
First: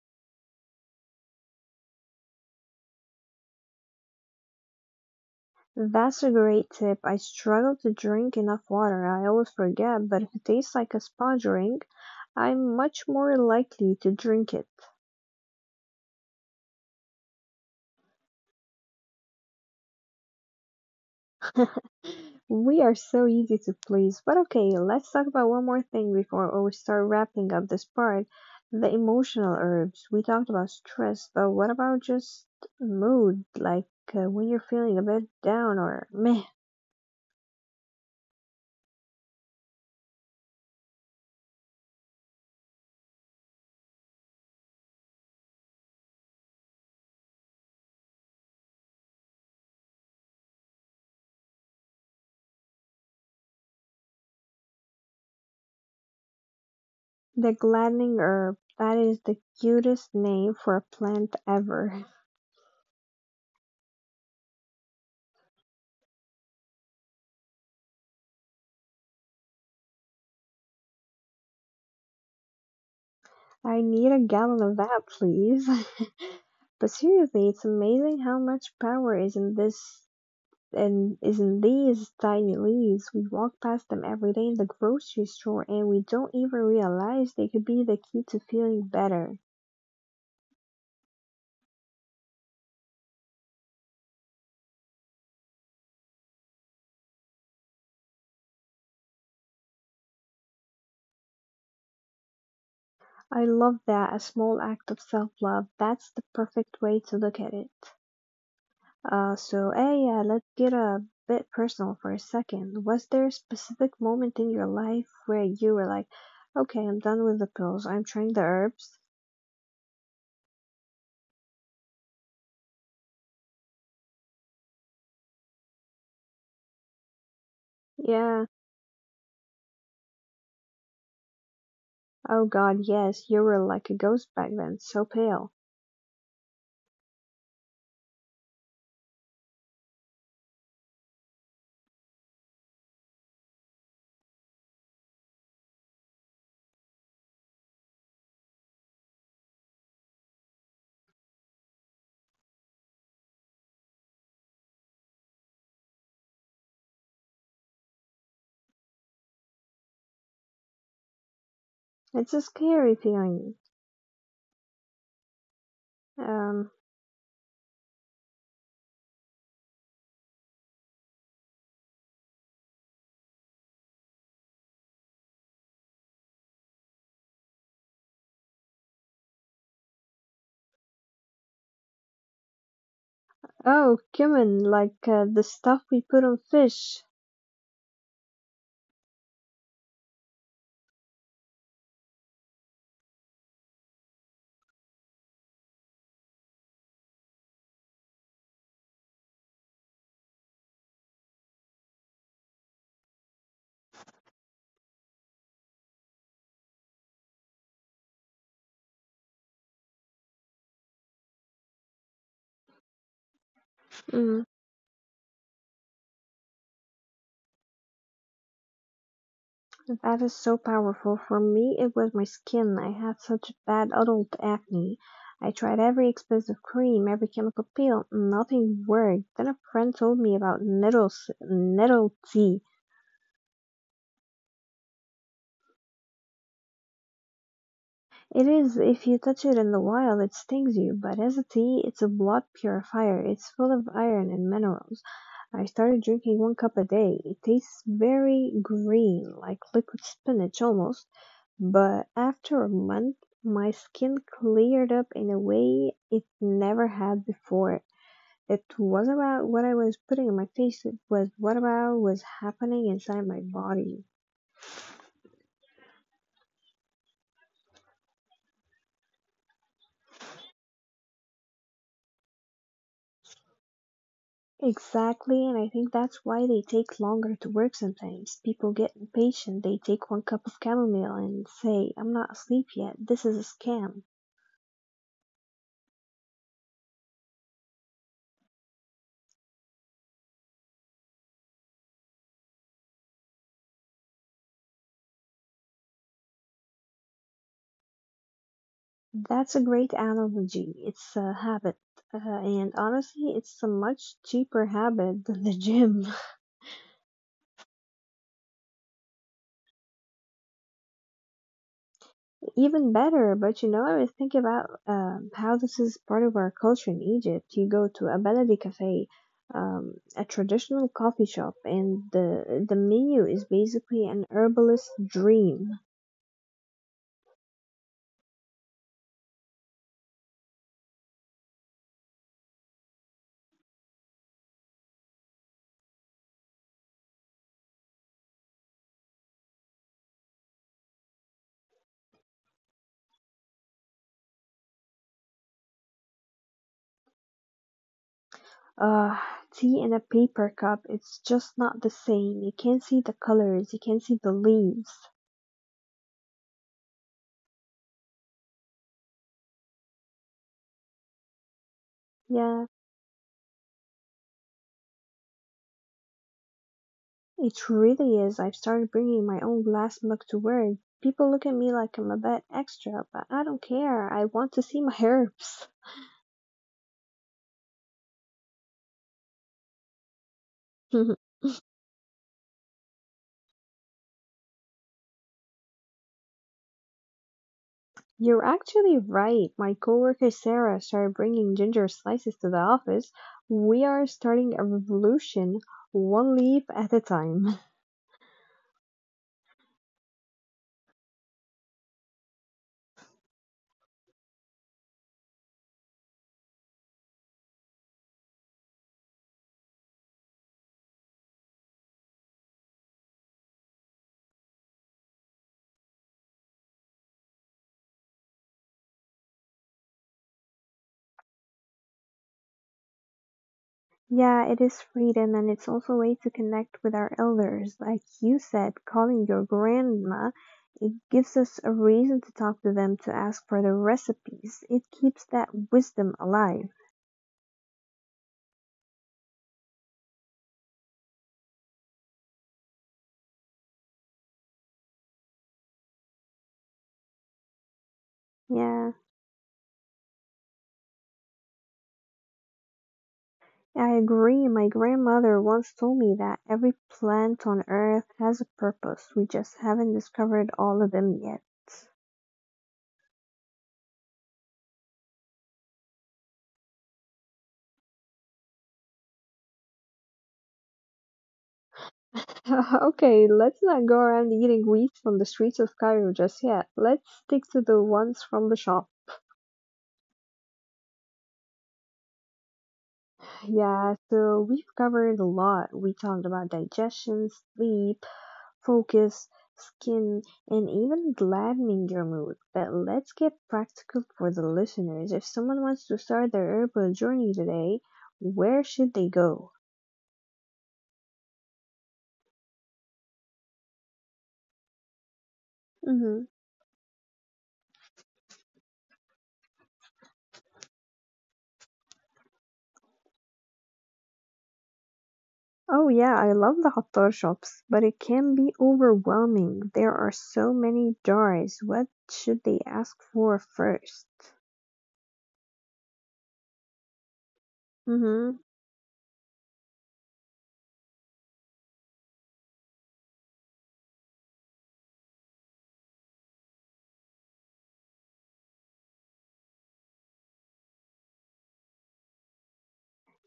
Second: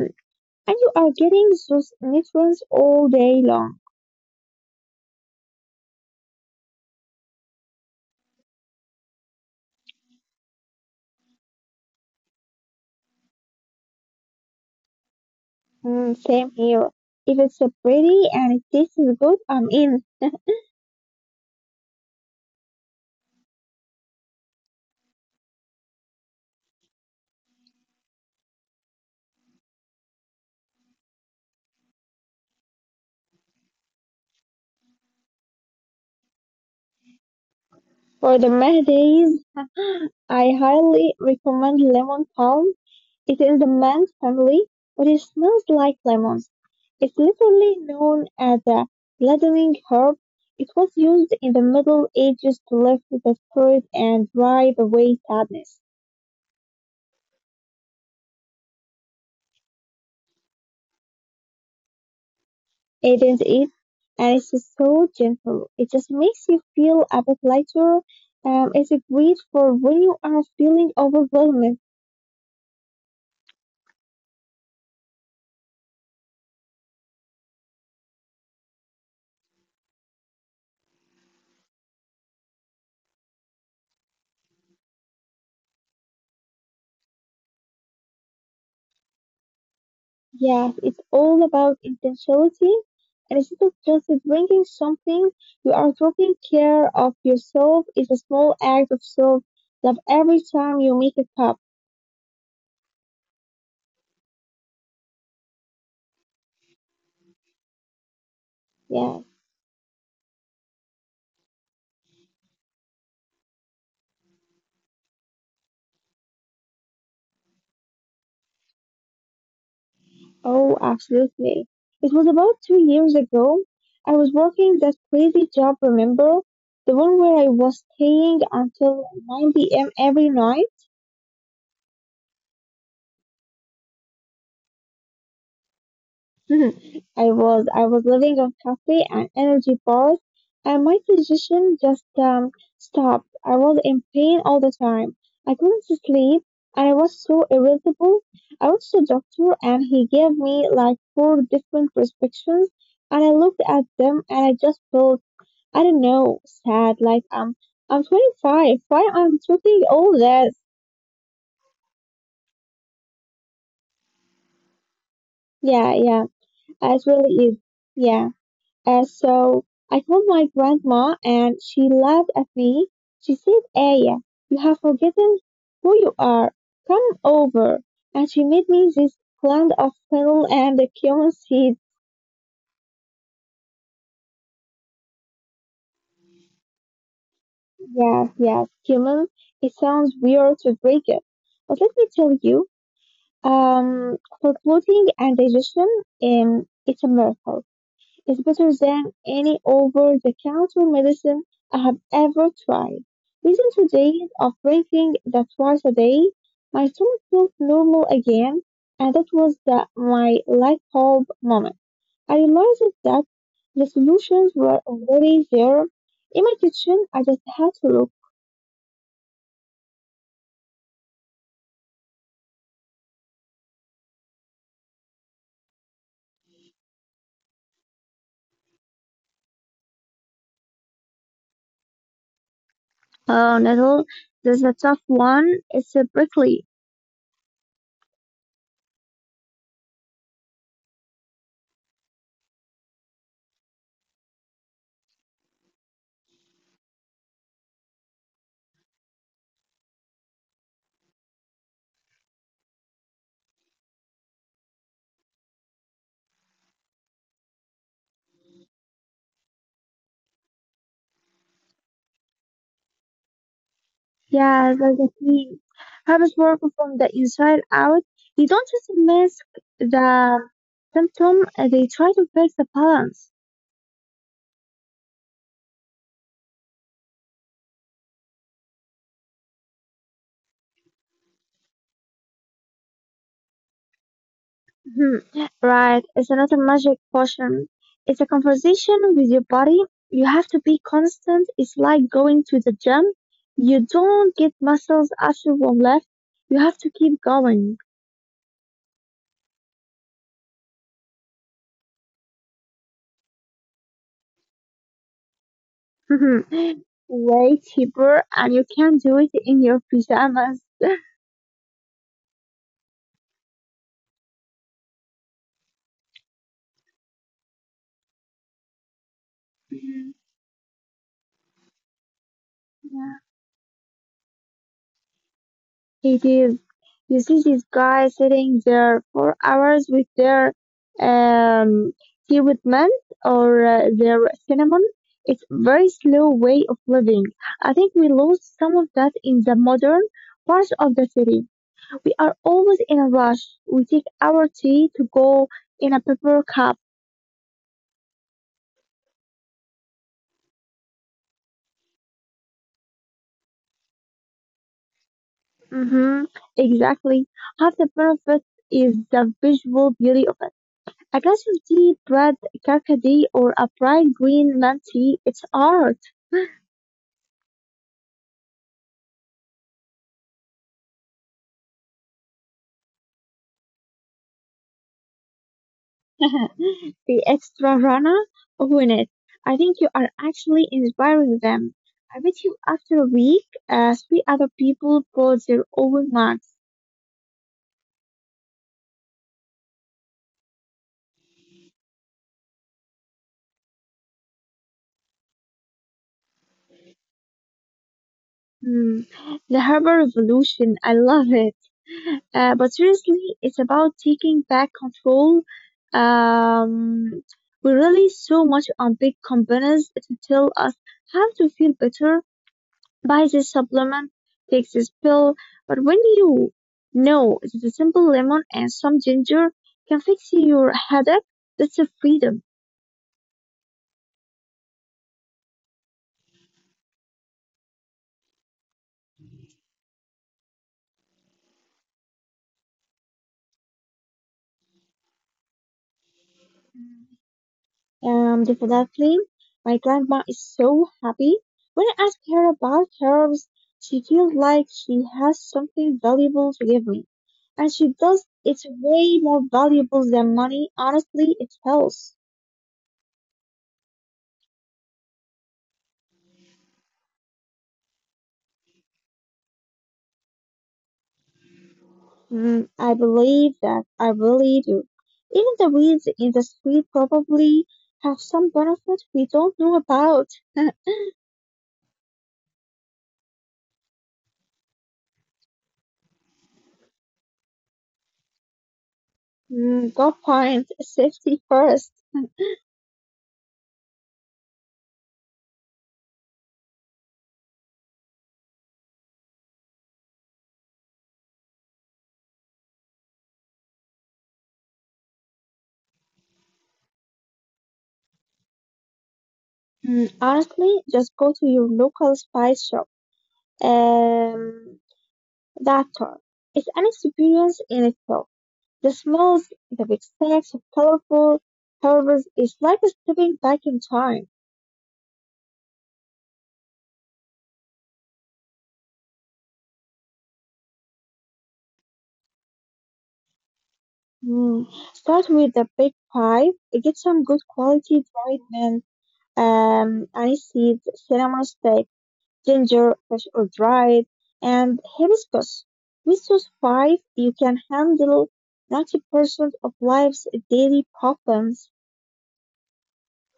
B: and you are getting those nutrients all day long.
A: That's a great tip. I struggle to drink enough water. I always forget, but if it tastes like a spa drink, I'm much more likely to drink it.
B: Mm, same here. If it's a pretty and it tastes good, I'm in.
A: We are so easy to please. But okay, let's talk about one more thing before we start wrapping up this part. The emotional herbs. We talked about stress, but what about just mood? Like uh, when you're feeling a bit down or meh.
B: For the Mahdays, I highly recommend lemon palm. It is the man's family, but it smells like lemons. It's literally known as a lathering herb. It was used in the Middle Ages to lift the spirit and drive away sadness.
A: The gladdening herb. That is the cutest name for a plant ever.
B: Isn't it? And it's so gentle. It just makes you feel a bit lighter. Um, it's great for when you are feeling overwhelmed.
A: I need a gallon of that, please. But seriously, it's amazing how much power is in this. And isn't these tiny leaves? We walk past them every day in the grocery store and we don't even realize they could be the key to feeling better.
B: Yes, it's all about intentionality. And it's not just drinking something, you are taking care of yourself. It's a small act of self love every time you make a cup.
A: I love that, a small act of self love. That's the perfect way to look at it.
B: Yes,
A: Uh, so, hey, yeah, let's get a bit personal for a second. Was there a specific moment in your life where you were like, okay, I'm done with the pills, I'm trying the herbs?
B: oh, absolutely. It was about two years ago. I was working that crazy job, remember? The one where I was staying
A: Yeah,
B: until nine p m every night.
A: oh god, yes, you were like a ghost back then, so pale.
B: I was I was living on cafe and energy bars, and my digestion just um, stopped. I was in pain all the time. I couldn't sleep, and I was so irritable. I went to the doctor, and he gave me like four different prescriptions, and I looked at them, and I just felt I don't know sad. Like um, I'm twenty-five. Why I'm taking all this?
A: It's a scary feeling.
B: Yeah, yeah,
A: Um.
B: it really is. Yeah. Uh, so I told my grandma and she laughed at me. She said, Aya, you have forgotten who you are. Come over. And she made me this blend of fennel and the cumin seed.
A: Oh, cumin, like uh, the stuff we put on fish.
B: Yes, yes, cumin. It sounds weird to break it. But let me tell you, um, for bloating and digestion, um, it's a miracle. Is better than any over the counter medicine I have ever tried. Within two days of drinking that twice a day, my stomach felt normal again, and that was the, my light bulb moment. I realized that the
A: Mm,
B: solutions were already there in my kitchen. I just had to look.
A: that is so powerful. For me, it was my skin. I had such bad adult acne. I tried every expensive cream, every chemical peel. Nothing worked. Then a friend told me about nettles, nettle tea.
B: Oh, Nettle, this is a tough one. It's a prickly.
A: It is, if you touch it in the wild, it stings you, but as a tea, it's a blood purifier. It's full of iron and minerals. I started drinking one cup a day. It tastes very green, like liquid spinach almost, but after a month my skin cleared up in a way it never had before. It wasn't about what I was putting on my face, it was what about was happening inside my body.
B: Yeah, that's the thing. Herbs work from the inside out. You don't just mix the symptom, uh, they try to fix the balance.
A: Exactly, and I think that's why they take longer to work sometimes. People get impatient, they take one cup of chamomile and say, I'm not asleep yet, this is a scam.
B: Mhm. Right, it's not a magic potion. It's a conversation with your body. You have to be constant. It's like going to the gym. You don't get muscles after one lift. You have to keep going.
A: That's a great analogy. It's a habit. Uh, and honestly, it's a much cheaper habit than the gym.
B: Way cheaper, and you can do it in your pajamas.
A: Even better, but you know, I was thinking about um, how this is part of our culture in Egypt. You go to a baladi cafe,
B: Mhm.
A: um, a traditional coffee shop, and the, the menu is basically an herbalist dream.
B: It is. You see this guy sitting there for hours with their um tea with mint or uh, their cinnamon. It's very slow way of living. I think we lost some of that in the modern parts of the city. We are always in a rush. We take our tea to go in a paper cup.
A: Uh, tea in a paper cup, it's just not the same. You can't see the colors, you can't see the leaves.
B: Mm-hmm. Exactly. Half the benefit is the visual beauty of it. A glass of deep red
A: Yeah.
B: carcade or a bright green menthe, it's art.
A: It really is. I've started bringing my own glass mug to work. People look at me like I'm a bad extra, but I don't care. I want to see my herbs.
B: The extra runner on it. I think you are actually inspiring them. I bet you after a week, uh, three other people bought their own mugs.
A: You're actually right. My coworker Sarah started bringing ginger slices to the office. We are starting a revolution, one leaf at a time.
B: Hmm. The Harbor Revolution, I love it. Uh, but seriously, it's about taking back control. Um, we rely so much on big companies to tell us how to feel better, buys his supplement, takes his pill, but when you know that a simple lemon and some ginger can fix your headache, that's a freedom.
A: Yeah, it is freedom, and it's also a way to connect with our elders. Like you said, calling your grandma, it gives us a reason to talk to them to ask for the recipes. It keeps that wisdom alive.
B: Um, the my grandma is so happy. When I ask her about herbs, she feels like she has something valuable to give me. And she does, it's
A: Yeah,
B: way more valuable than money. Honestly, it's health.
A: I agree. My grandmother once told me that every plant on earth has a purpose. We just haven't discovered all of them yet.
B: Mm, I believe that. I really do. Even the weeds in the street probably have some benefit we don't know about.
A: Okay, let's not go around eating wheat from the streets of Cairo just yet. Let's stick to the ones from the shop.
B: Mm, good point. Safety first.
A: Yeah, so we've covered a lot. We talked about digestion, sleep, focus, skin, and even gladdening your mood. But let's get practical for the listeners. If someone wants to start their herbal journey today, where should they go?
B: Mm, honestly, just go to your local spice shop. Um, that tour.
A: Mm-hmm.
B: It's an experience in itself. The smells, the big stacks of colorful herbs is like stepping back in time.
A: Oh, yeah, I love the Hattar shops, but it can be overwhelming. There are so many jars. What should they ask for first?
B: Mm, start with the big five. Get some good quality dried
A: Mm-hmm.
B: mint. Um, I see cinnamon stick, ginger, fresh or dried, and hibiscus. With those five, you can handle ninety percent of life's daily problems.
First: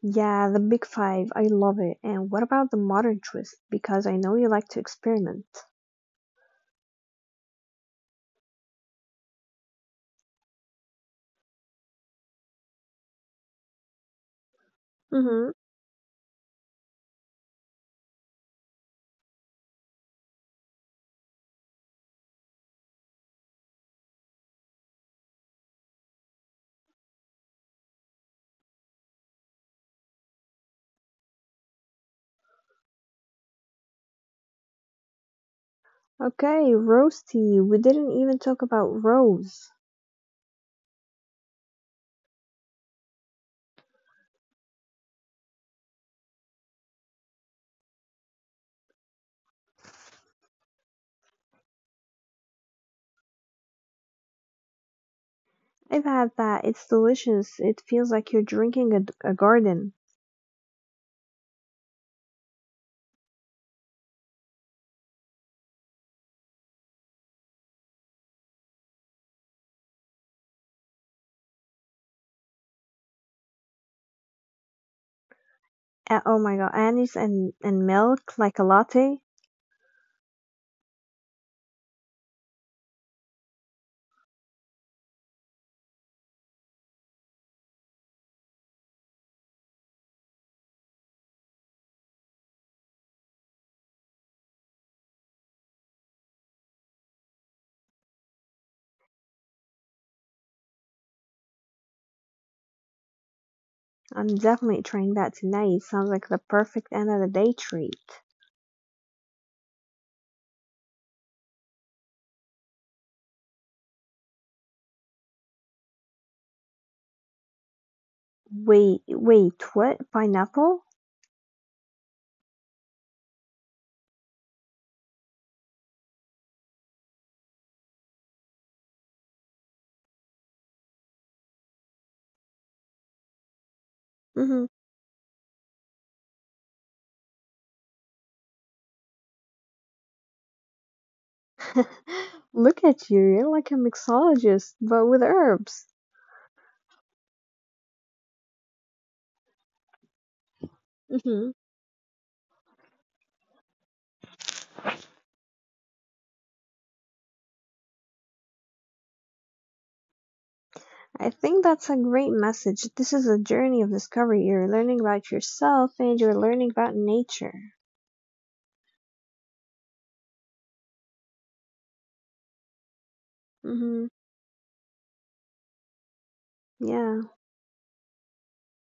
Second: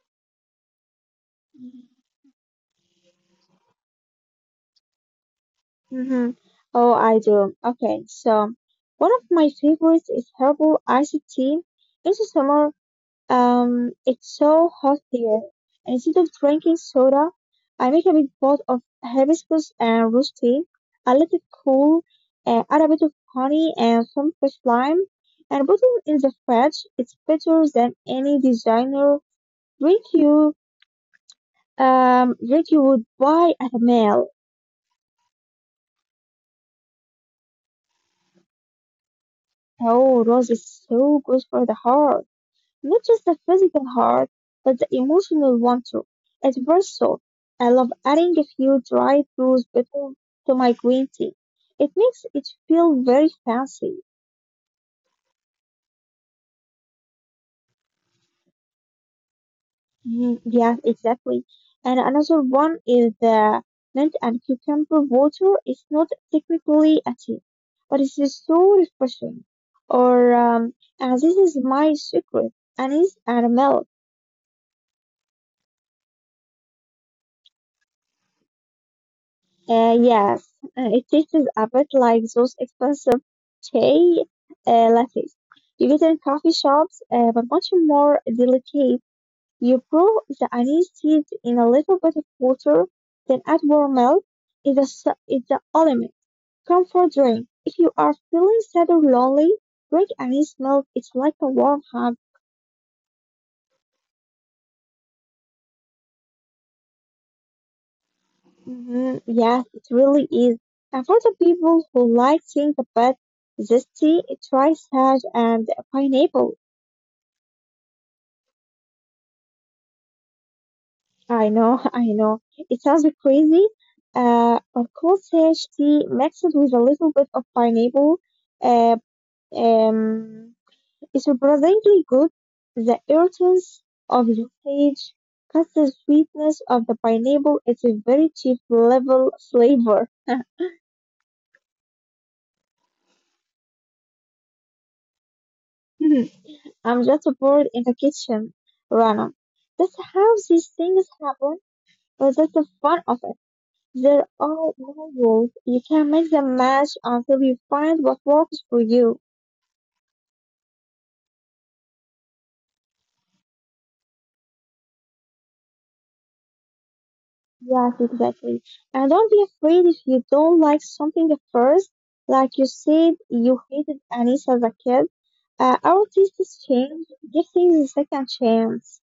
A: Yeah, the big five. I love it. And what about the modern twist? Because I know you like to experiment.
B: Hmm. Oh, I do. Okay, so one of my favorites is herbal iced tea in the summer. Um, it's so hot here.
A: Mm-hmm.
B: And instead of drinking soda, I make a big pot of hibiscus and rose tea. I let it cool, uh, add a bit of honey and some fresh lime, and put it in the fridge. It's better than any designer drink you um drink you would buy at a mall.
A: Okay, rose tea. We didn't even talk about rose.
B: Oh, rose is so good for the heart. Not just the physical heart, but the emotional one too. It's versatile. I love adding a few dried rose petals to my green tea. It makes it feel very fancy.
A: I've had that. It's delicious. It feels like you're drinking a, d- a garden.
B: Mm, yeah, exactly. And another one is the mint and cucumber water. It's not technically a tea, but it's just so refreshing. Or, um, and this is my secret, anise and milk.
A: Uh, oh my god, anise and, and milk like a latte?
B: Uh, yes, uh, it tastes a bit like those expensive chai uh, lattes you get in coffee shops, uh, but much more delicate. You brew the anise seed in a little bit of water, then add warm milk. It's a su- it's the ultimate comfort drink. If you are feeling sad or lonely, drink anise milk. It's like a warm hug.
A: I'm definitely trying that tonight. Sounds like the perfect end of the day treat.
B: Mhm. Yes, it really is. And for the people who like things a bit zesty, try sage and pineapple.
A: Wait, wait, what? Pineapple?
B: I know, I know. It sounds crazy. Uh, of course, sage tea mixed with a little bit of pineapple. Uh, um, it's surprisingly good. The earthiness of the
A: Mm-hmm.
B: sage cuts the sweetness of the pineapple. It's a very cheap level flavor.
A: Look at you, you're like a mixologist, but with herbs.
B: I'm just bored in the kitchen, Rana. That's how these things happen,
A: Hmm.
B: but that's the fun of it. There are no rules. You can make them match until you find what works for you.
A: I think that's a great message. This is a journey of discovery. You're learning about yourself and you're learning about nature.
B: Yes, exactly. And don't be afraid if you don't like something at first. Like you said, you hated
A: Hmm.
B: Anis as a kid. Uh, our tastes change.
A: Yeah.
B: Give things a second chance.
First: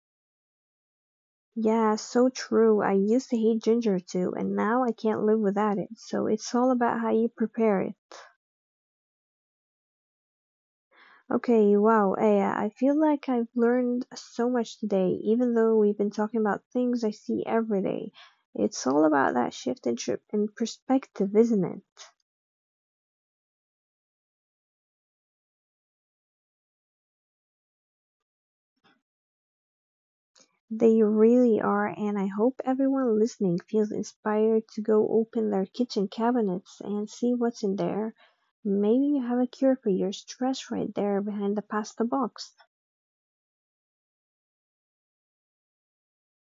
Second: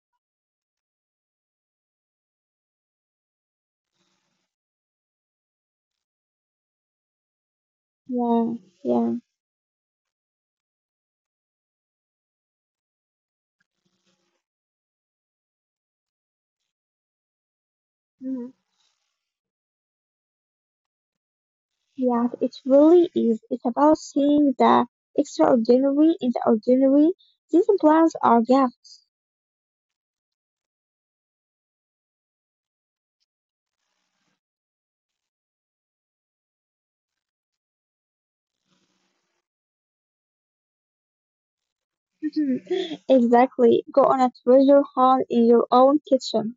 A: Yeah, so true. I used to hate ginger too, and now I can't live without it. So it's all about how you prepare it.
B: Yeah, yeah.
A: Okay, wow, Aya, I feel like I've learned so much today, even though we've been talking about things I see every day.
B: Mhm.
A: It's all about that shift in, tr- in perspective, isn't it?
B: Yes, it really is. It's about seeing the extraordinary in the ordinary. These plants are gifts.
A: They really are and I hope everyone listening feels inspired to go open their kitchen cabinets and see what's in there. Maybe you have a cure for your stress right there behind the pasta box.
B: Exactly. Go on a treasure hunt in your own kitchen.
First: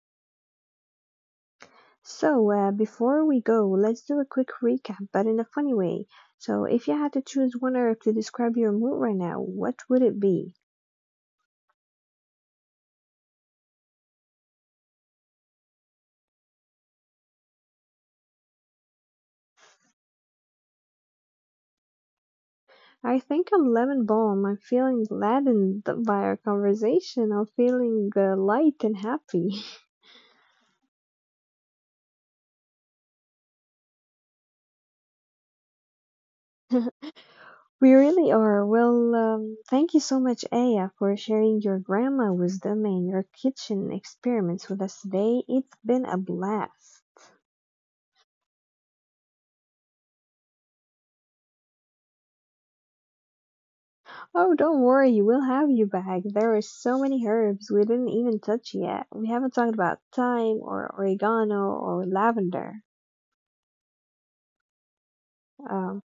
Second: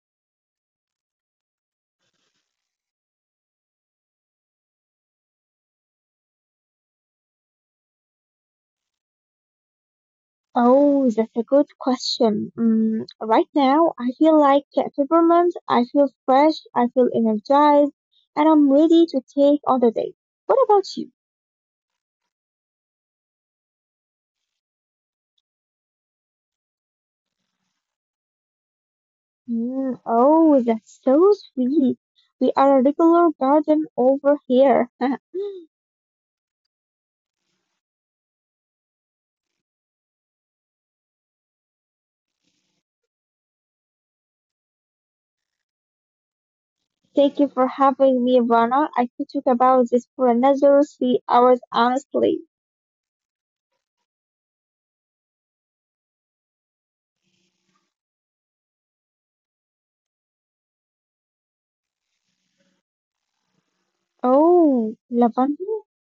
A: So, uh, before we go, let's do a quick recap, but in a funny way. So, if you had to choose one herb to describe your mood right now, what would it be?
B: Oh, that's a good question. Mm, right now, I feel like a peppermint. I feel fresh. I feel energized, and I'm ready to take on the day. What about you?
A: I think I'm lemon balm. I'm feeling gladdened by our conversation. I'm feeling uh, light and happy.
B: Mm, oh, that's so sweet. We are a regular garden over here.
A: We really are. Well, um, thank you so much, Aya, for sharing your grandma wisdom and your kitchen experiments with us today. It's been a blast.
B: Thank you for having me, Rana. I could talk about this for another three hours, honestly.
A: Oh, don't worry, we'll have you back. There are so many herbs we didn't even touch yet. We haven't talked about thyme or oregano or lavender.
B: Oh, lavender?
A: Um,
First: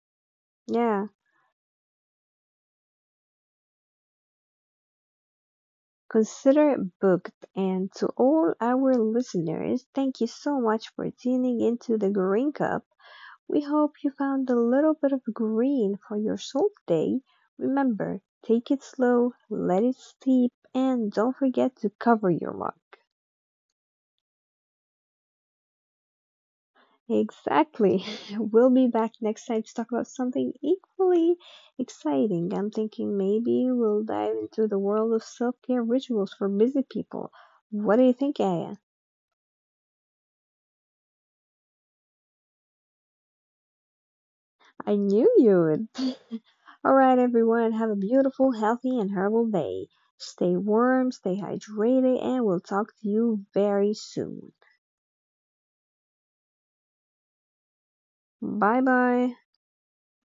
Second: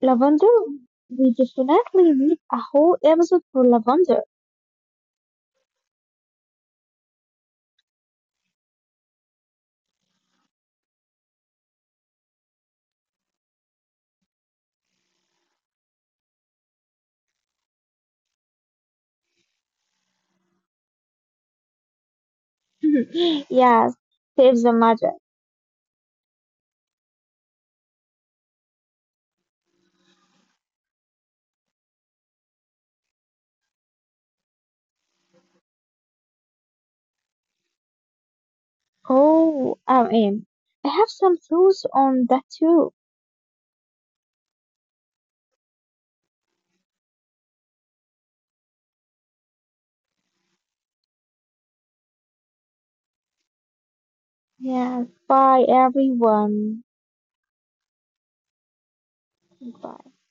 B: Lavender?
A: yeah.
B: We definitely need a whole episode for lavender.
A: Consider it booked. And to all our listeners, thank you so much for tuning into the Green Cup. We hope you found a little bit of green for your soul today. Remember, take it slow, let it steep, and don't forget to cover your mug.
B: Yes, save the magic.
A: Exactly. We'll be back next time to talk about something equally exciting. I'm thinking maybe we'll dive into the world of self care rituals for busy people. What do you think, Aya?
B: Oh, I am. I have some thoughts on that too.
A: I knew you would. All right, everyone, have a beautiful, healthy, and herbal day. Stay warm, stay hydrated, and we'll talk to you very soon.
B: Yes, bye everyone.
A: Bye bye.
B: Bye.